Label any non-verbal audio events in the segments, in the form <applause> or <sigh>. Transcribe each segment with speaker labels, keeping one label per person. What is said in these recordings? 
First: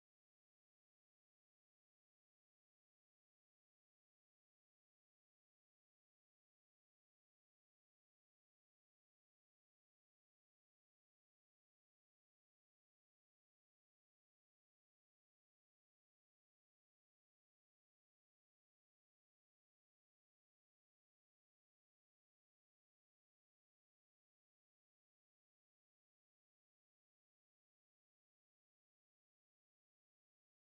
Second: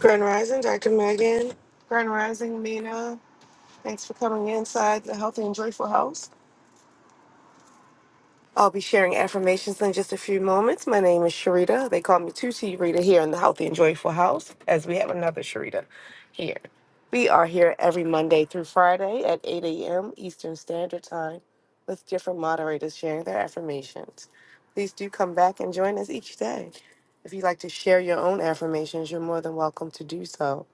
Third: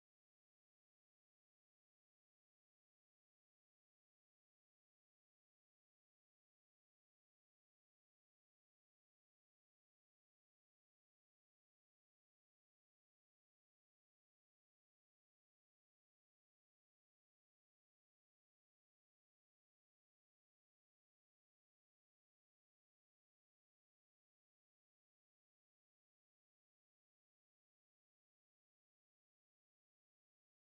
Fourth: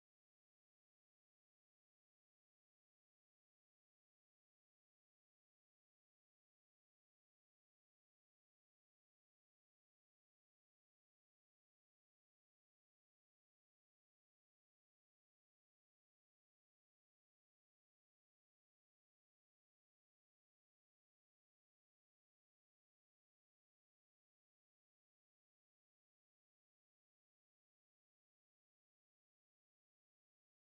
Speaker 1: Grand Rising, Dr. Megan. Grand Rising, Mina. Thanks for coming inside the Healthy and Joyful House. I'll be sharing affirmations in just a few moments. My name is Sharita. They call me 2T Rita here in the Healthy and Joyful House, as we have another Sharita here. We are here every Monday through Friday at 8 a.m. Eastern Standard Time with different moderators sharing their affirmations. Please do come back and join us each day. If you'd like to share your own affirmations, you're more than welcome to do so.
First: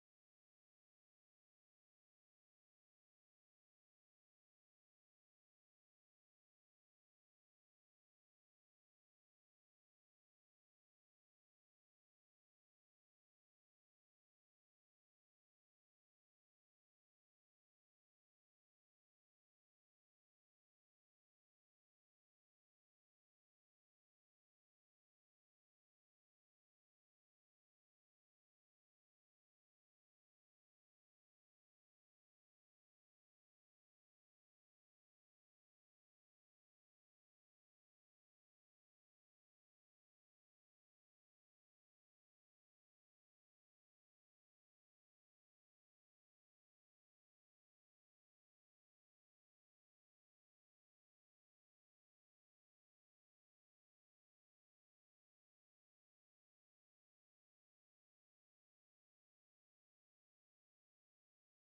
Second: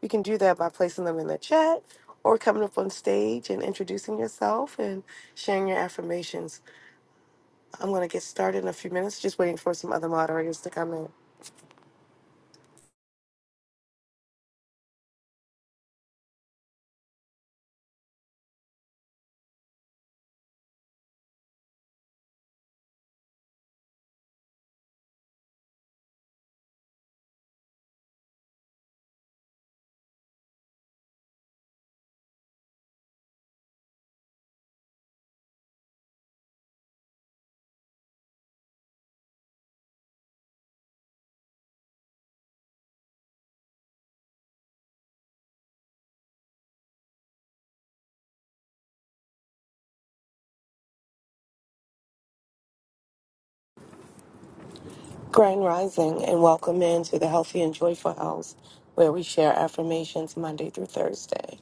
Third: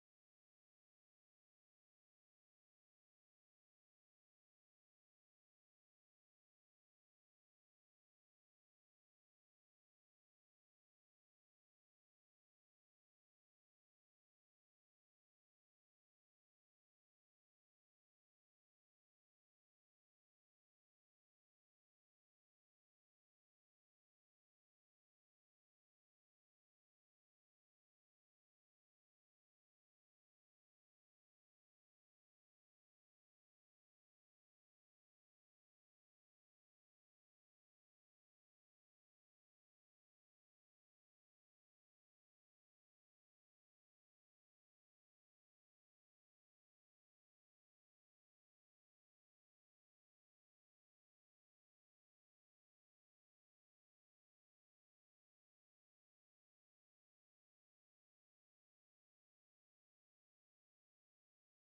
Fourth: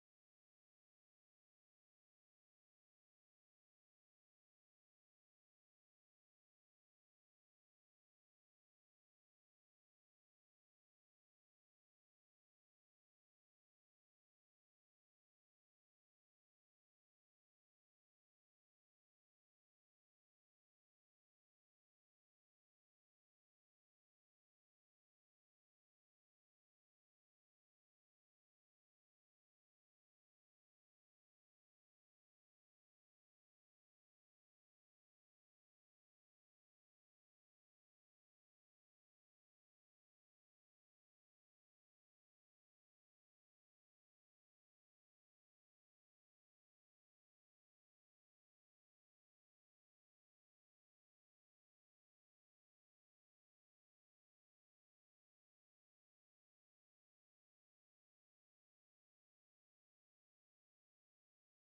Speaker 1: You can do that by placing them in the chat or coming up on stage and introducing yourself and sharing your affirmations. I'm going to get started in a few minutes, just waiting for some other moderators to come in. Grand Rising and welcome in to the Healthy and Joyful House, where we share affirmations Monday through Thursday.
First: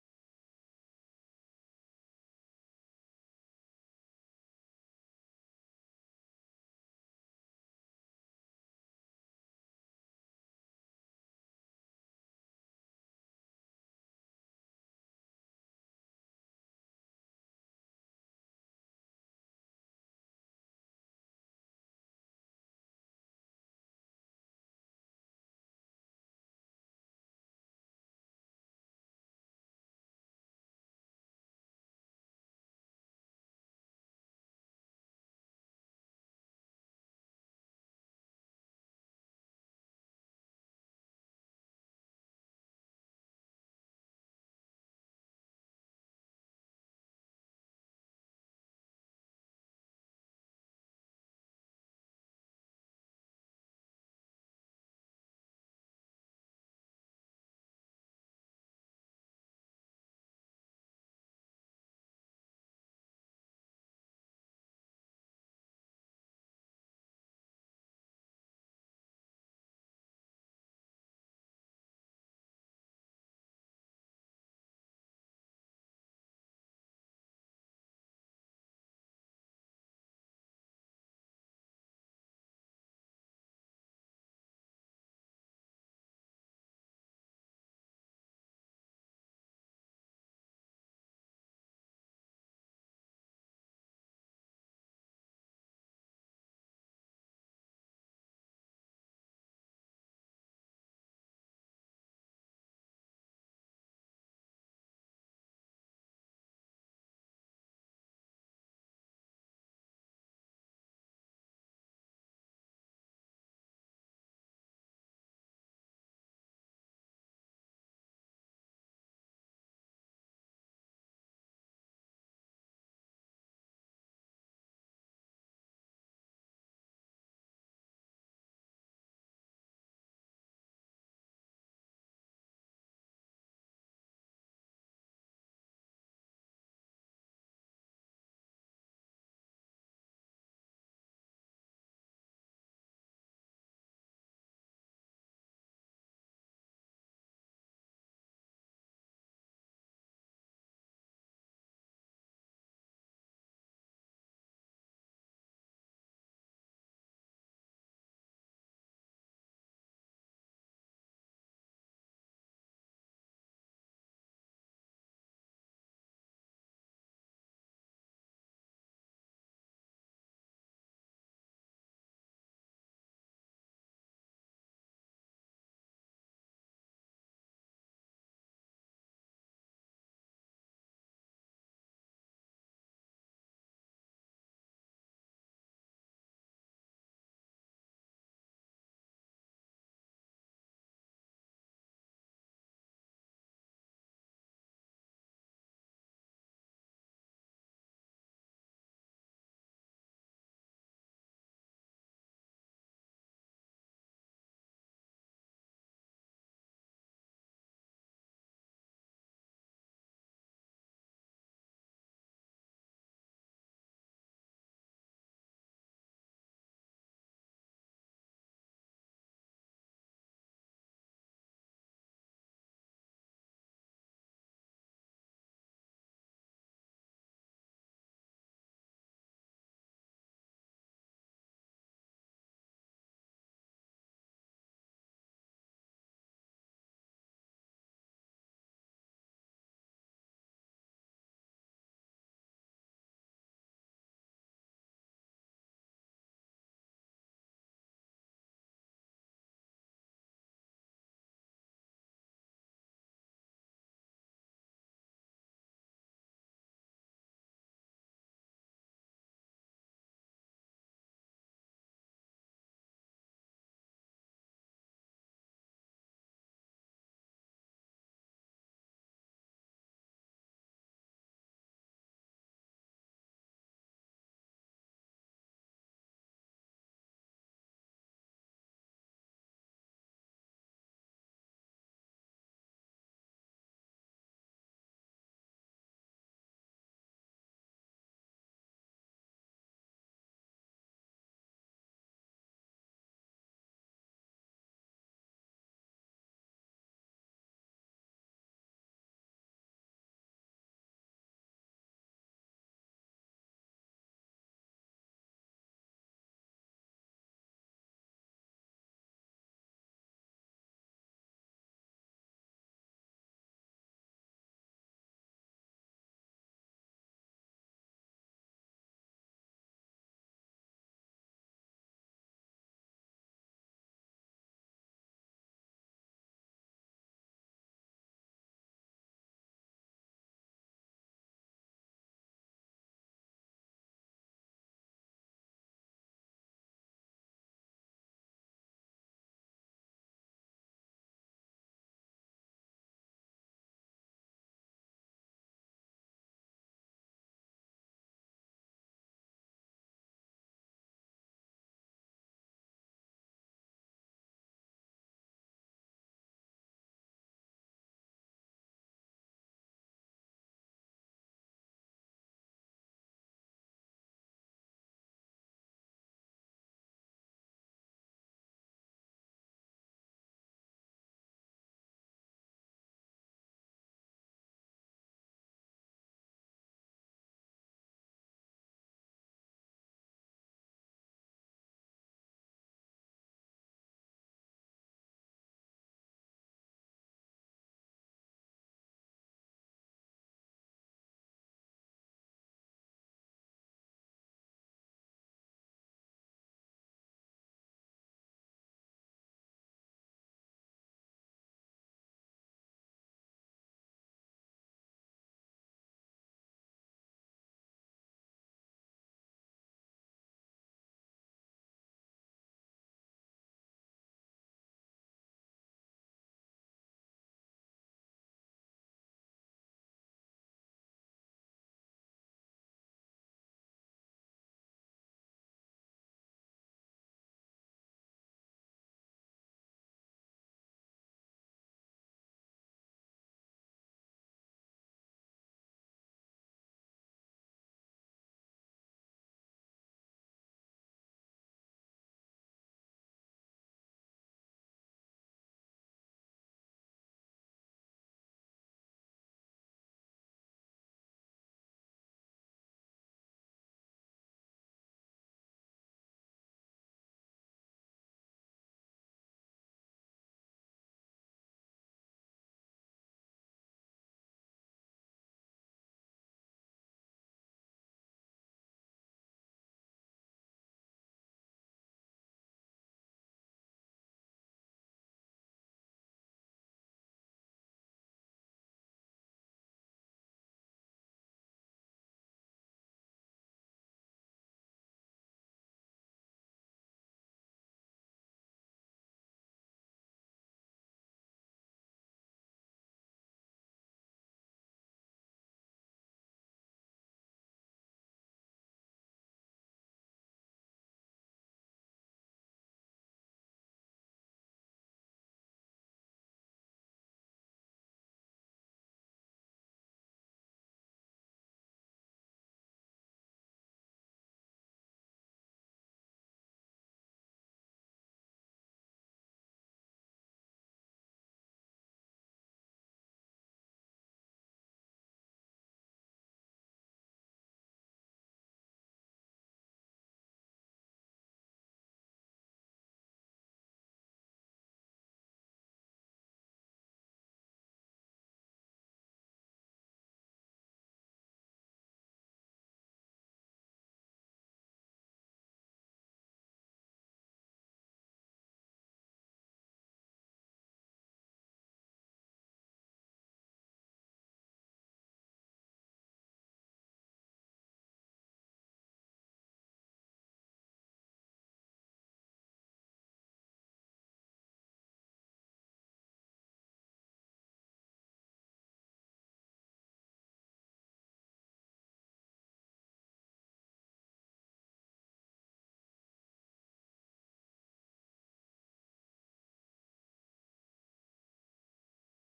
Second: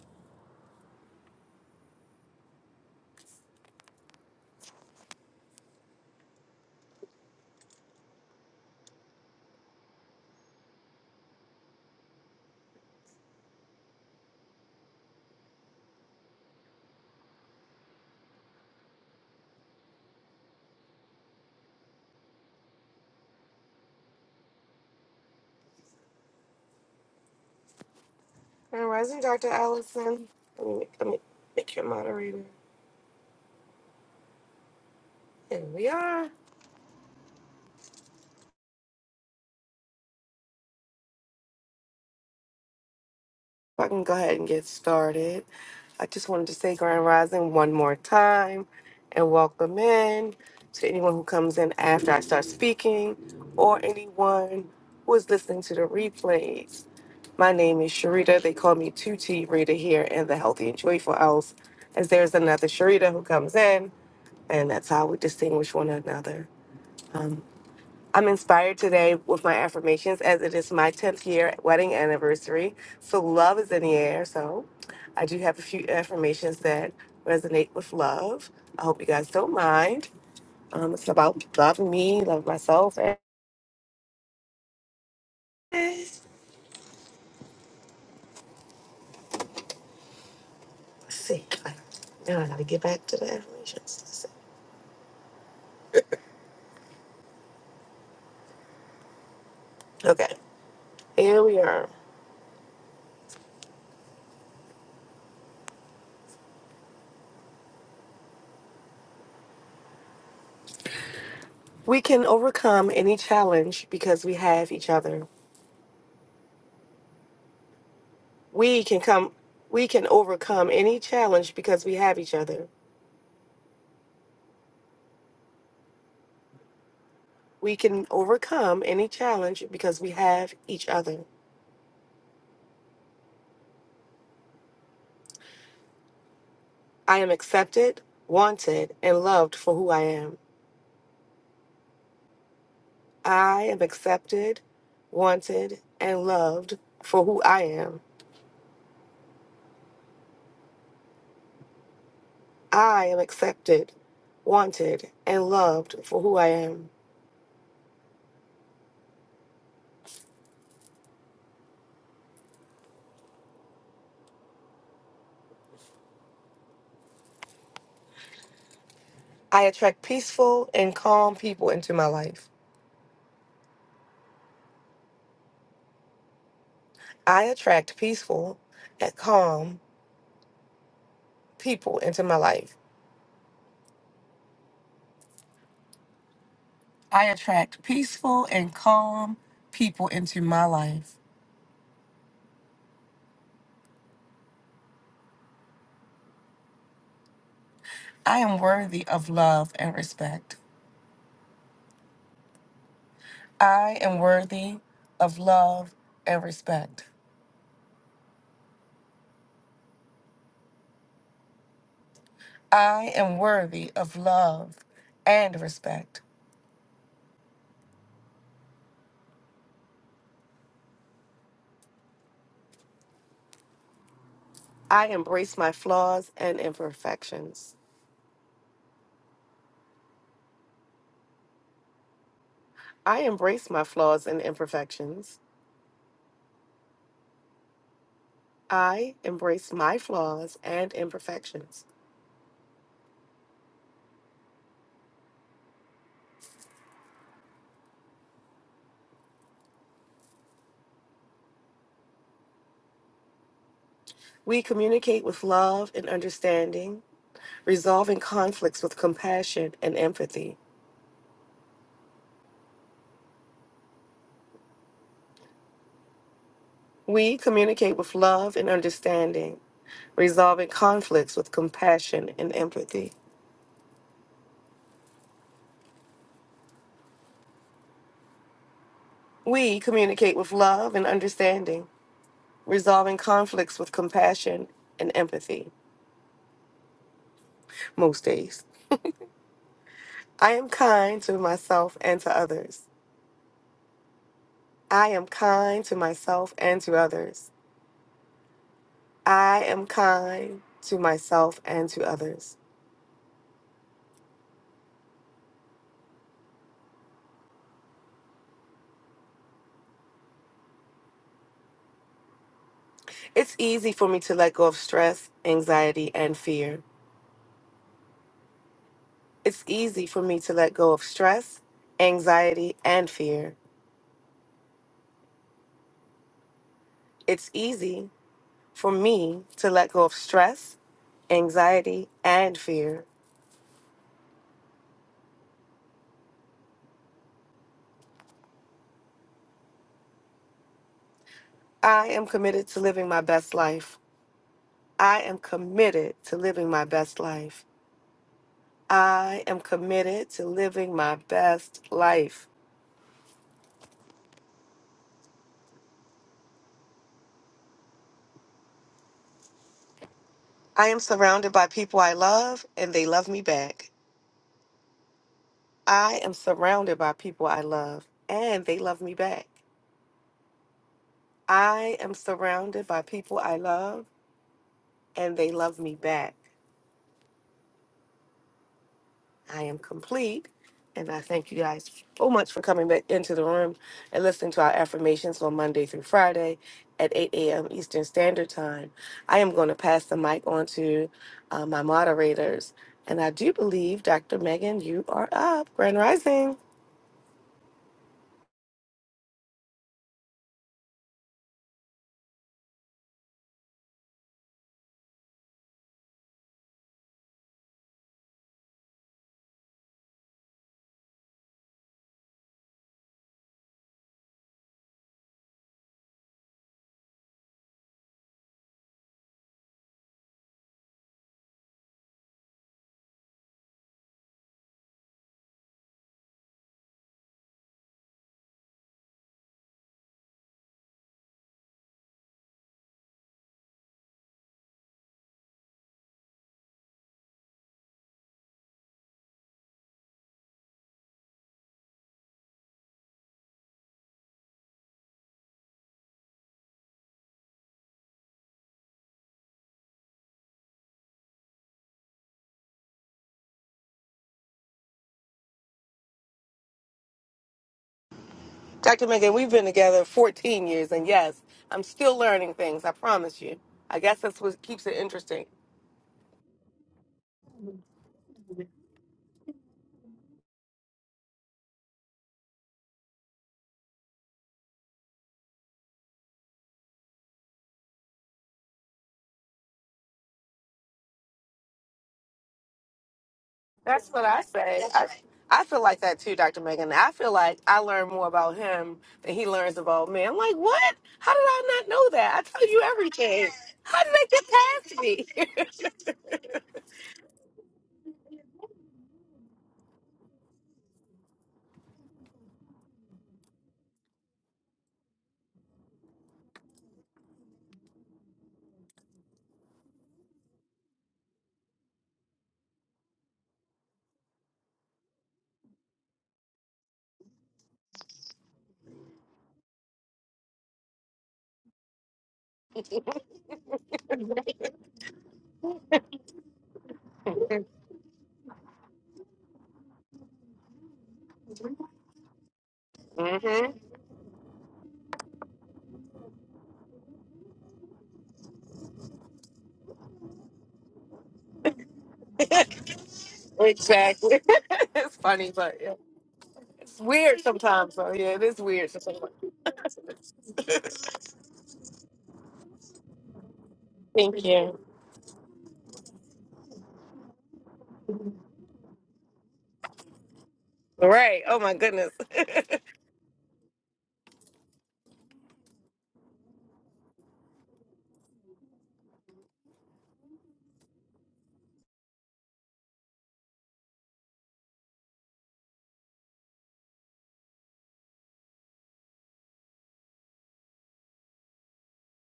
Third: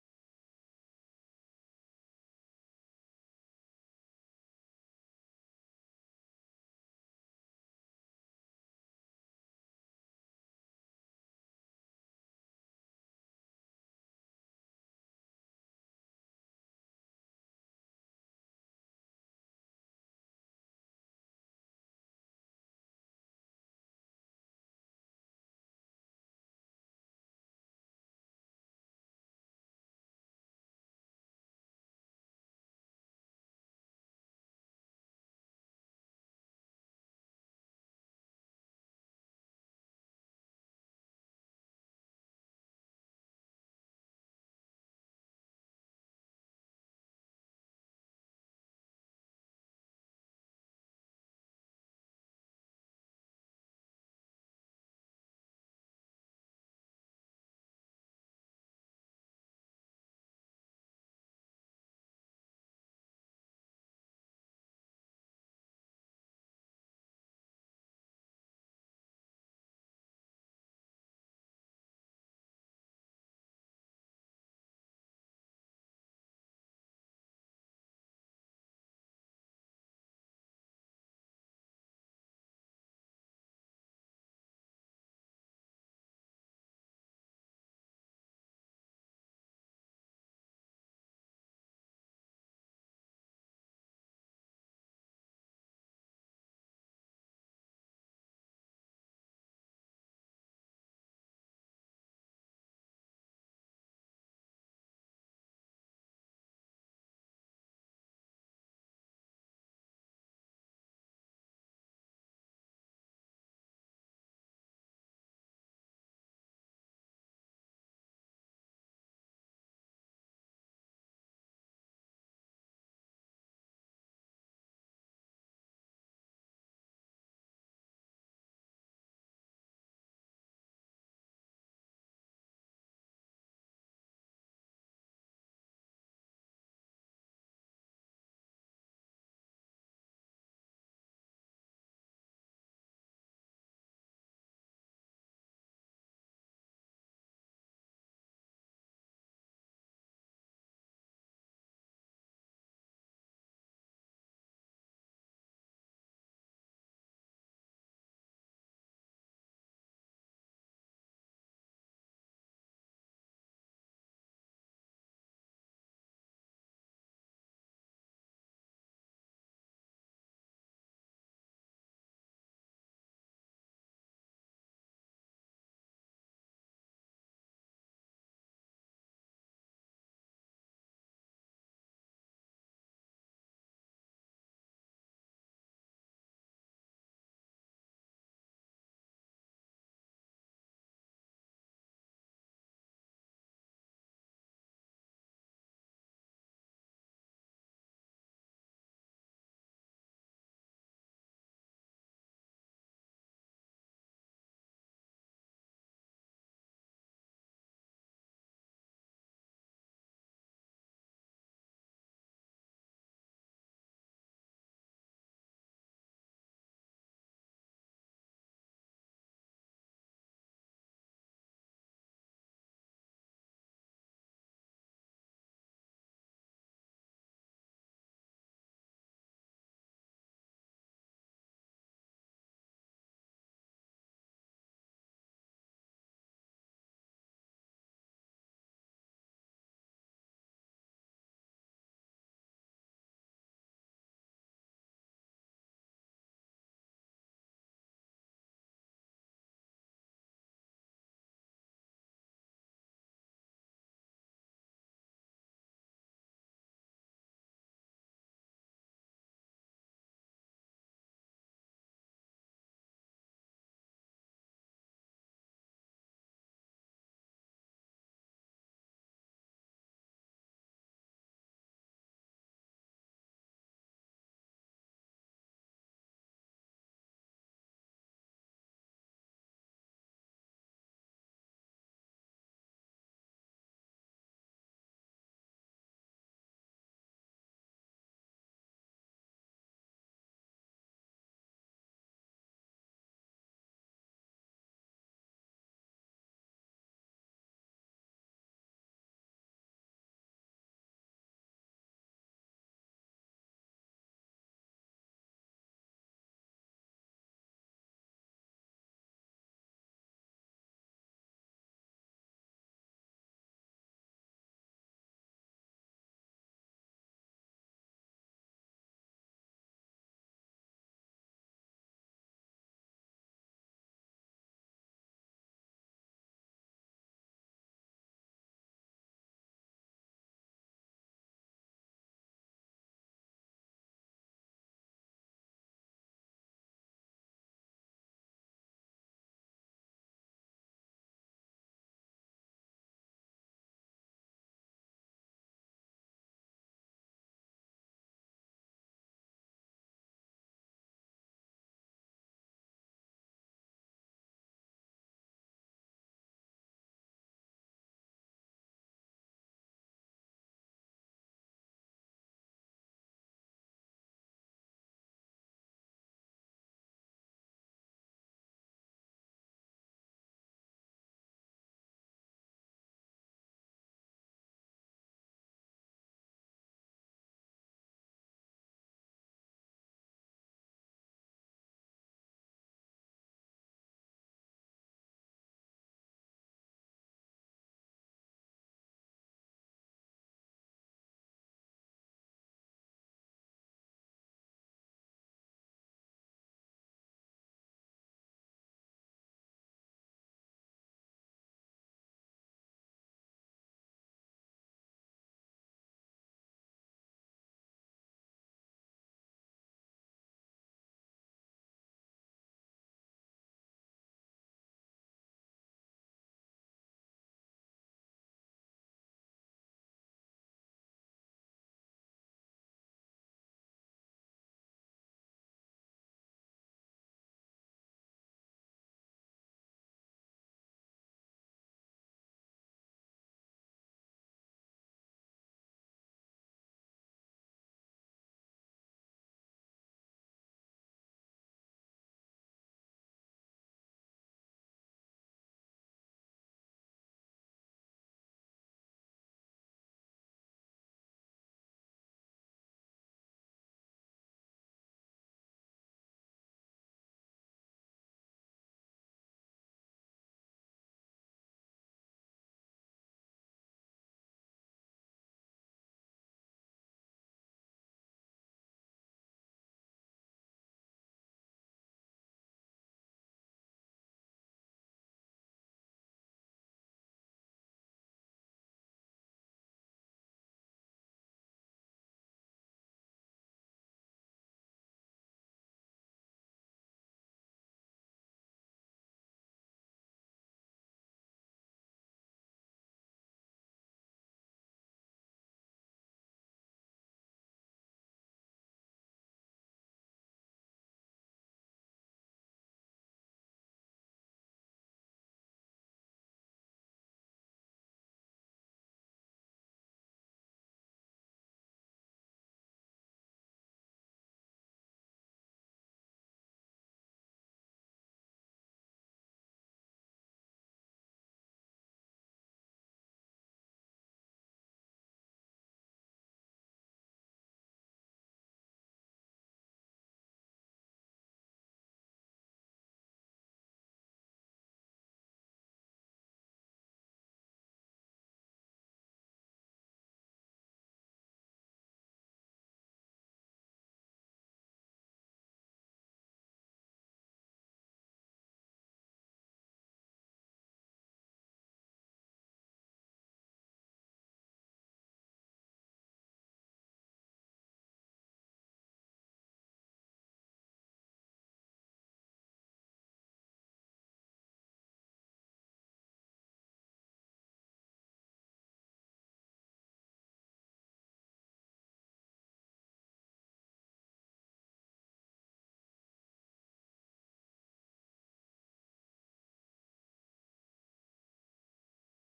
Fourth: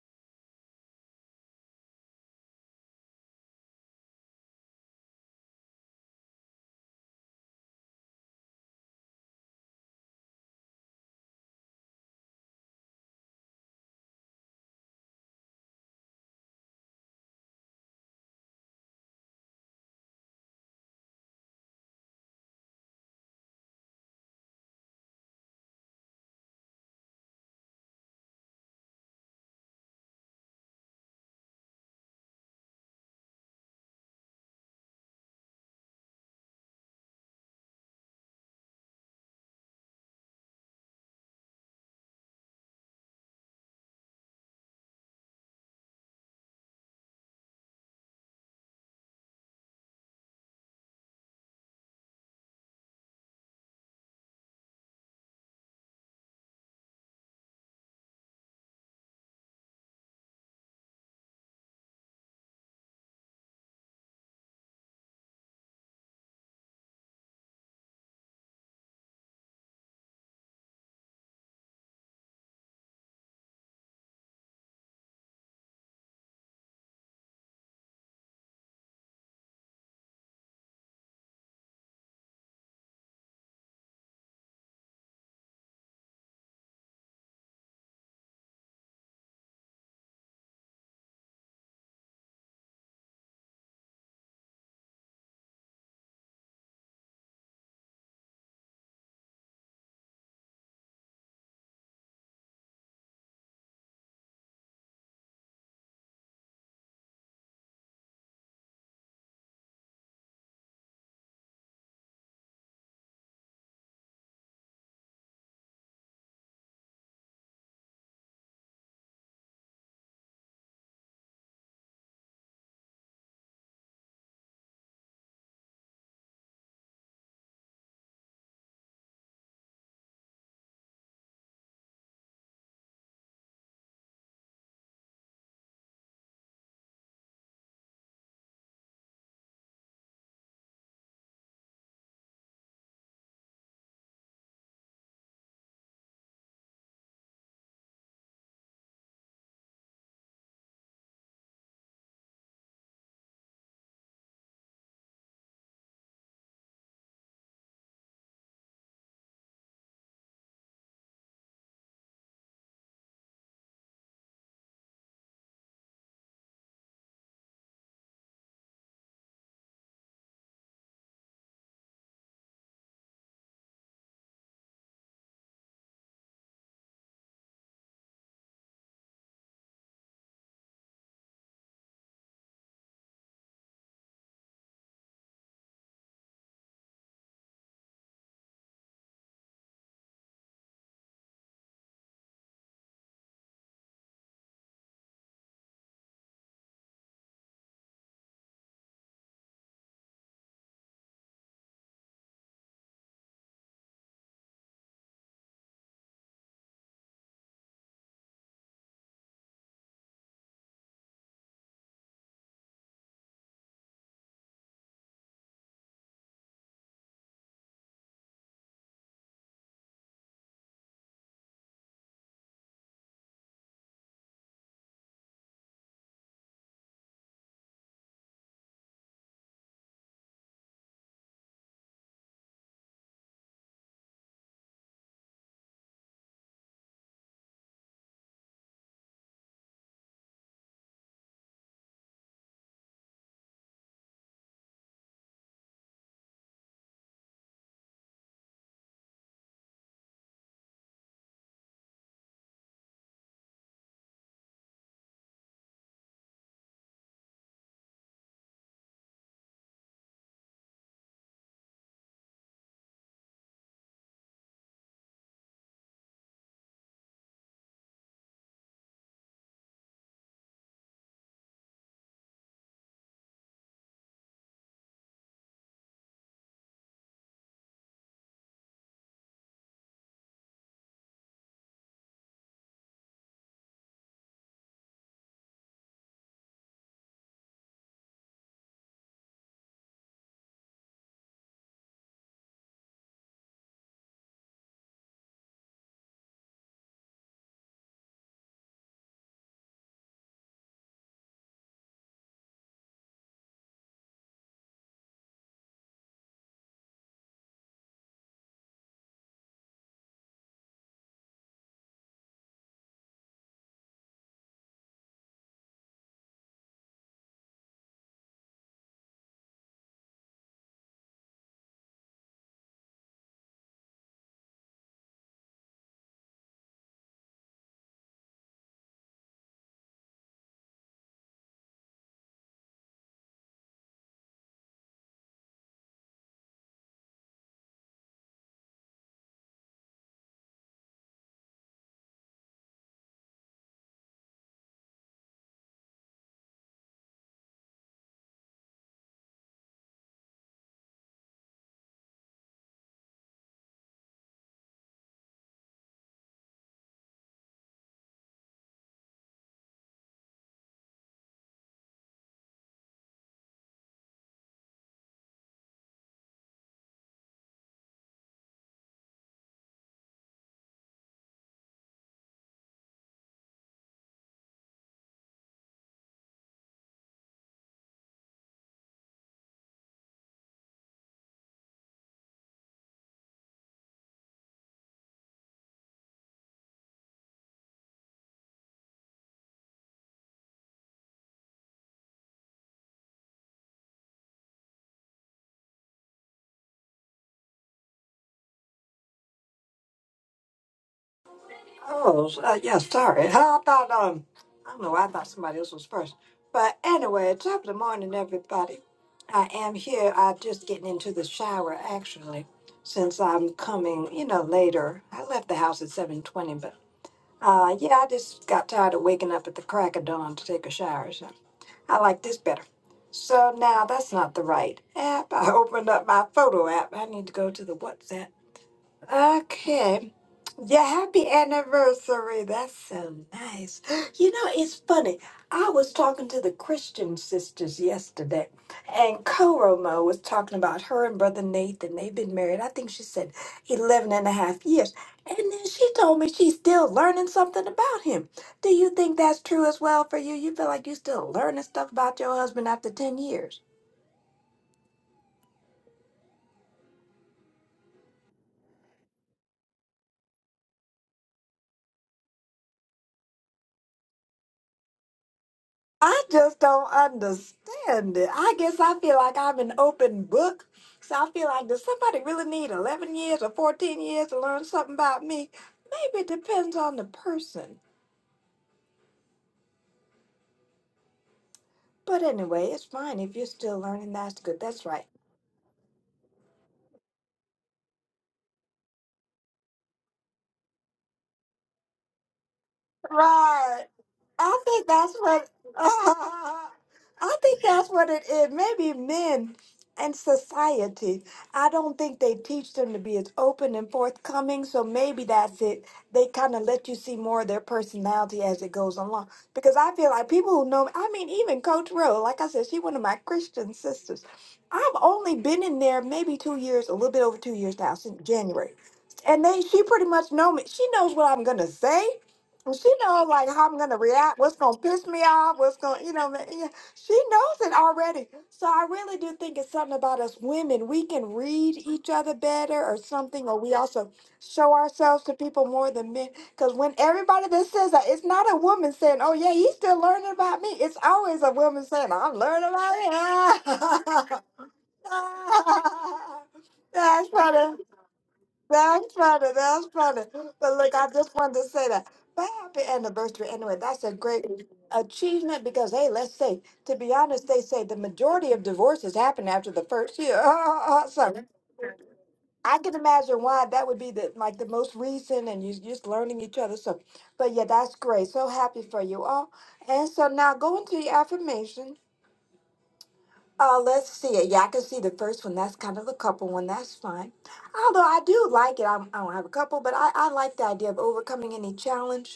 Speaker 1: Grand Rising, Dr. Allison. Let me, let me make your moderator. There we are. I can go ahead and get started. I just wanted to say Grand Rising one more time and welcome in to anyone who comes in after I start speaking or anyone who is listening to the replays. My name is Sharita. They call me 2T Rita here in the Healthy and Joyful House, as there's another Sharita who comes in, and that's how we distinguish one another. I'm inspired today with my affirmations as it is my 10th year wedding anniversary. So, love is in the air. So, I do have a few affirmations that resonate with love. I hope you guys don't mind. Um, it's about loving me, loving myself. And let's see. Now I gotta get back to the affirmations. Let's see. Okay, here we are. We can overcome any challenge because we have each other. We can come. We can overcome any challenge because we have each other. We can overcome any challenge because we have each other. I am accepted, wanted, and loved for who I am. I am accepted, wanted, and loved for who I am. I am accepted, wanted, and loved for who I am. I attract peaceful and calm people into my life. I attract peaceful and calm people into my life. I attract peaceful and calm people into my life. I am worthy of love and respect. I am worthy of love and respect. I am worthy of love and respect. I embrace my flaws and imperfections. I embrace my flaws and imperfections. I embrace my flaws and imperfections. We communicate with love and understanding, resolving conflicts with compassion and empathy. We communicate with love and understanding, resolving conflicts with compassion and empathy. We communicate with love and understanding, resolving conflicts with compassion and empathy most days. I am kind to myself and to others. I am kind to myself and to others. I am kind to myself and to others. It's easy for me to let go of stress, anxiety, and fear. It's easy for me to let go of stress, anxiety, and fear. It's easy for me to let go of stress, anxiety, and fear. I am committed to living my best life. I am committed to living my best life. I am committed to living my best life. I am surrounded by people I love and they love me back. I am surrounded by people I love and they love me back. I am surrounded by people I love and they love me back. I am complete. And I thank you guys so much for coming back into the room and listening to our affirmations on Monday through Friday at 8 a.m. Eastern Standard Time. I am going to pass the mic on to uh, my moderators. And I do believe, Dr. Megan, you are up. Grand Rising.
Speaker 2: Oh, uh, yeah, sorry. <laughs> I thought, um, I don't know, why I thought somebody else was first. But anyway, top of the morning, everybody. I am here. I'm just getting into the shower, actually, since I'm coming, you know, later. I left the house at 7.20, but, uh, yeah, I just got tired of waking up at the crack of dawn to take a shower, so I like this better. So now that's not the right app. <laughs> I opened up my photo app. I need to go to the WhatsApp. Okay. Yeah, happy anniversary. That's so nice. <gasps> You know, it's funny. I was talking to the Christian sisters yesterday, and Koromo was talking about her and Brother Nathan. They've been married, I think she said 11 and a half years. And then she told me she's still learning something about him. Do you think that's true as well for you? You feel like you're still learning stuff about your husband after 10 years?
Speaker 1: Dr. Megan, we've been together 14 years. And yes, I'm still learning things, I promise you. I guess that's what keeps it interesting.
Speaker 2: I just don't understand it. I guess I feel like I'm an open book. So I feel like does somebody really need 11 years or 14 years to learn something about me? Maybe it depends on the person. But anyway, it's fine if you're still
Speaker 1: That's
Speaker 2: learning.
Speaker 1: what
Speaker 2: That's
Speaker 1: I
Speaker 2: good.
Speaker 1: say.
Speaker 2: That's right.
Speaker 1: I, I feel like that too, Dr. Megan. I feel like I learn more about him than he learns about me. I'm like, what? How did I not know that? I tell you everything.
Speaker 2: Right.
Speaker 1: How did
Speaker 2: I think that's
Speaker 1: they get
Speaker 2: what <laughs>
Speaker 1: past me?
Speaker 2: I think that's what it is. Maybe men and society. I don't think they teach them to be as open and forthcoming. So maybe that's it. They kind of let you see more of their personality as it goes along. Because I feel like people who know me. I mean, even Coach Rowe. Like I said, she's one of my Christian sisters. I've only been in there maybe two years, a little bit over two years now, since January. And they, she pretty much know me. She knows what I'm gonna say well, she knows like how I'm gonna react, what's gonna piss me off, what's gonna, you know, ma- yeah, she knows it already. So I really do think it's something about us women. We can read each other better, or
Speaker 1: <laughs>
Speaker 2: something, or
Speaker 1: hmm
Speaker 2: we also show ourselves to people more than men. Because when everybody that says that, it's not a woman saying, "Oh yeah, he's still learning about me." It's always a woman saying, "I'm learning about
Speaker 1: Exactly.
Speaker 2: him."
Speaker 1: <laughs> it's funny, but yeah.
Speaker 2: <laughs>
Speaker 1: it's
Speaker 2: That's
Speaker 1: weird
Speaker 2: funny.
Speaker 1: sometimes. So yeah, it is weird.
Speaker 2: That's
Speaker 1: Sometimes.
Speaker 2: funny. That's funny. But look, I just wanted to say that. But happy anniversary anyway. That's a great
Speaker 1: Thank you.
Speaker 2: achievement because hey, let's say to be honest, they say the majority of divorces happen after the first year. <laughs>
Speaker 1: Right.
Speaker 2: so
Speaker 1: Oh my goodness. <laughs>
Speaker 2: I can imagine why that would be the like the most recent, and you just learning each other. So, but yeah, that's great. So happy for you all. And so now go into your affirmation. Uh, let's see it. Yeah, I can see the first one. That's kind of a couple one. That's fine. Although I do like it. I'm, I don't have a couple, but I, I like the idea of overcoming any challenge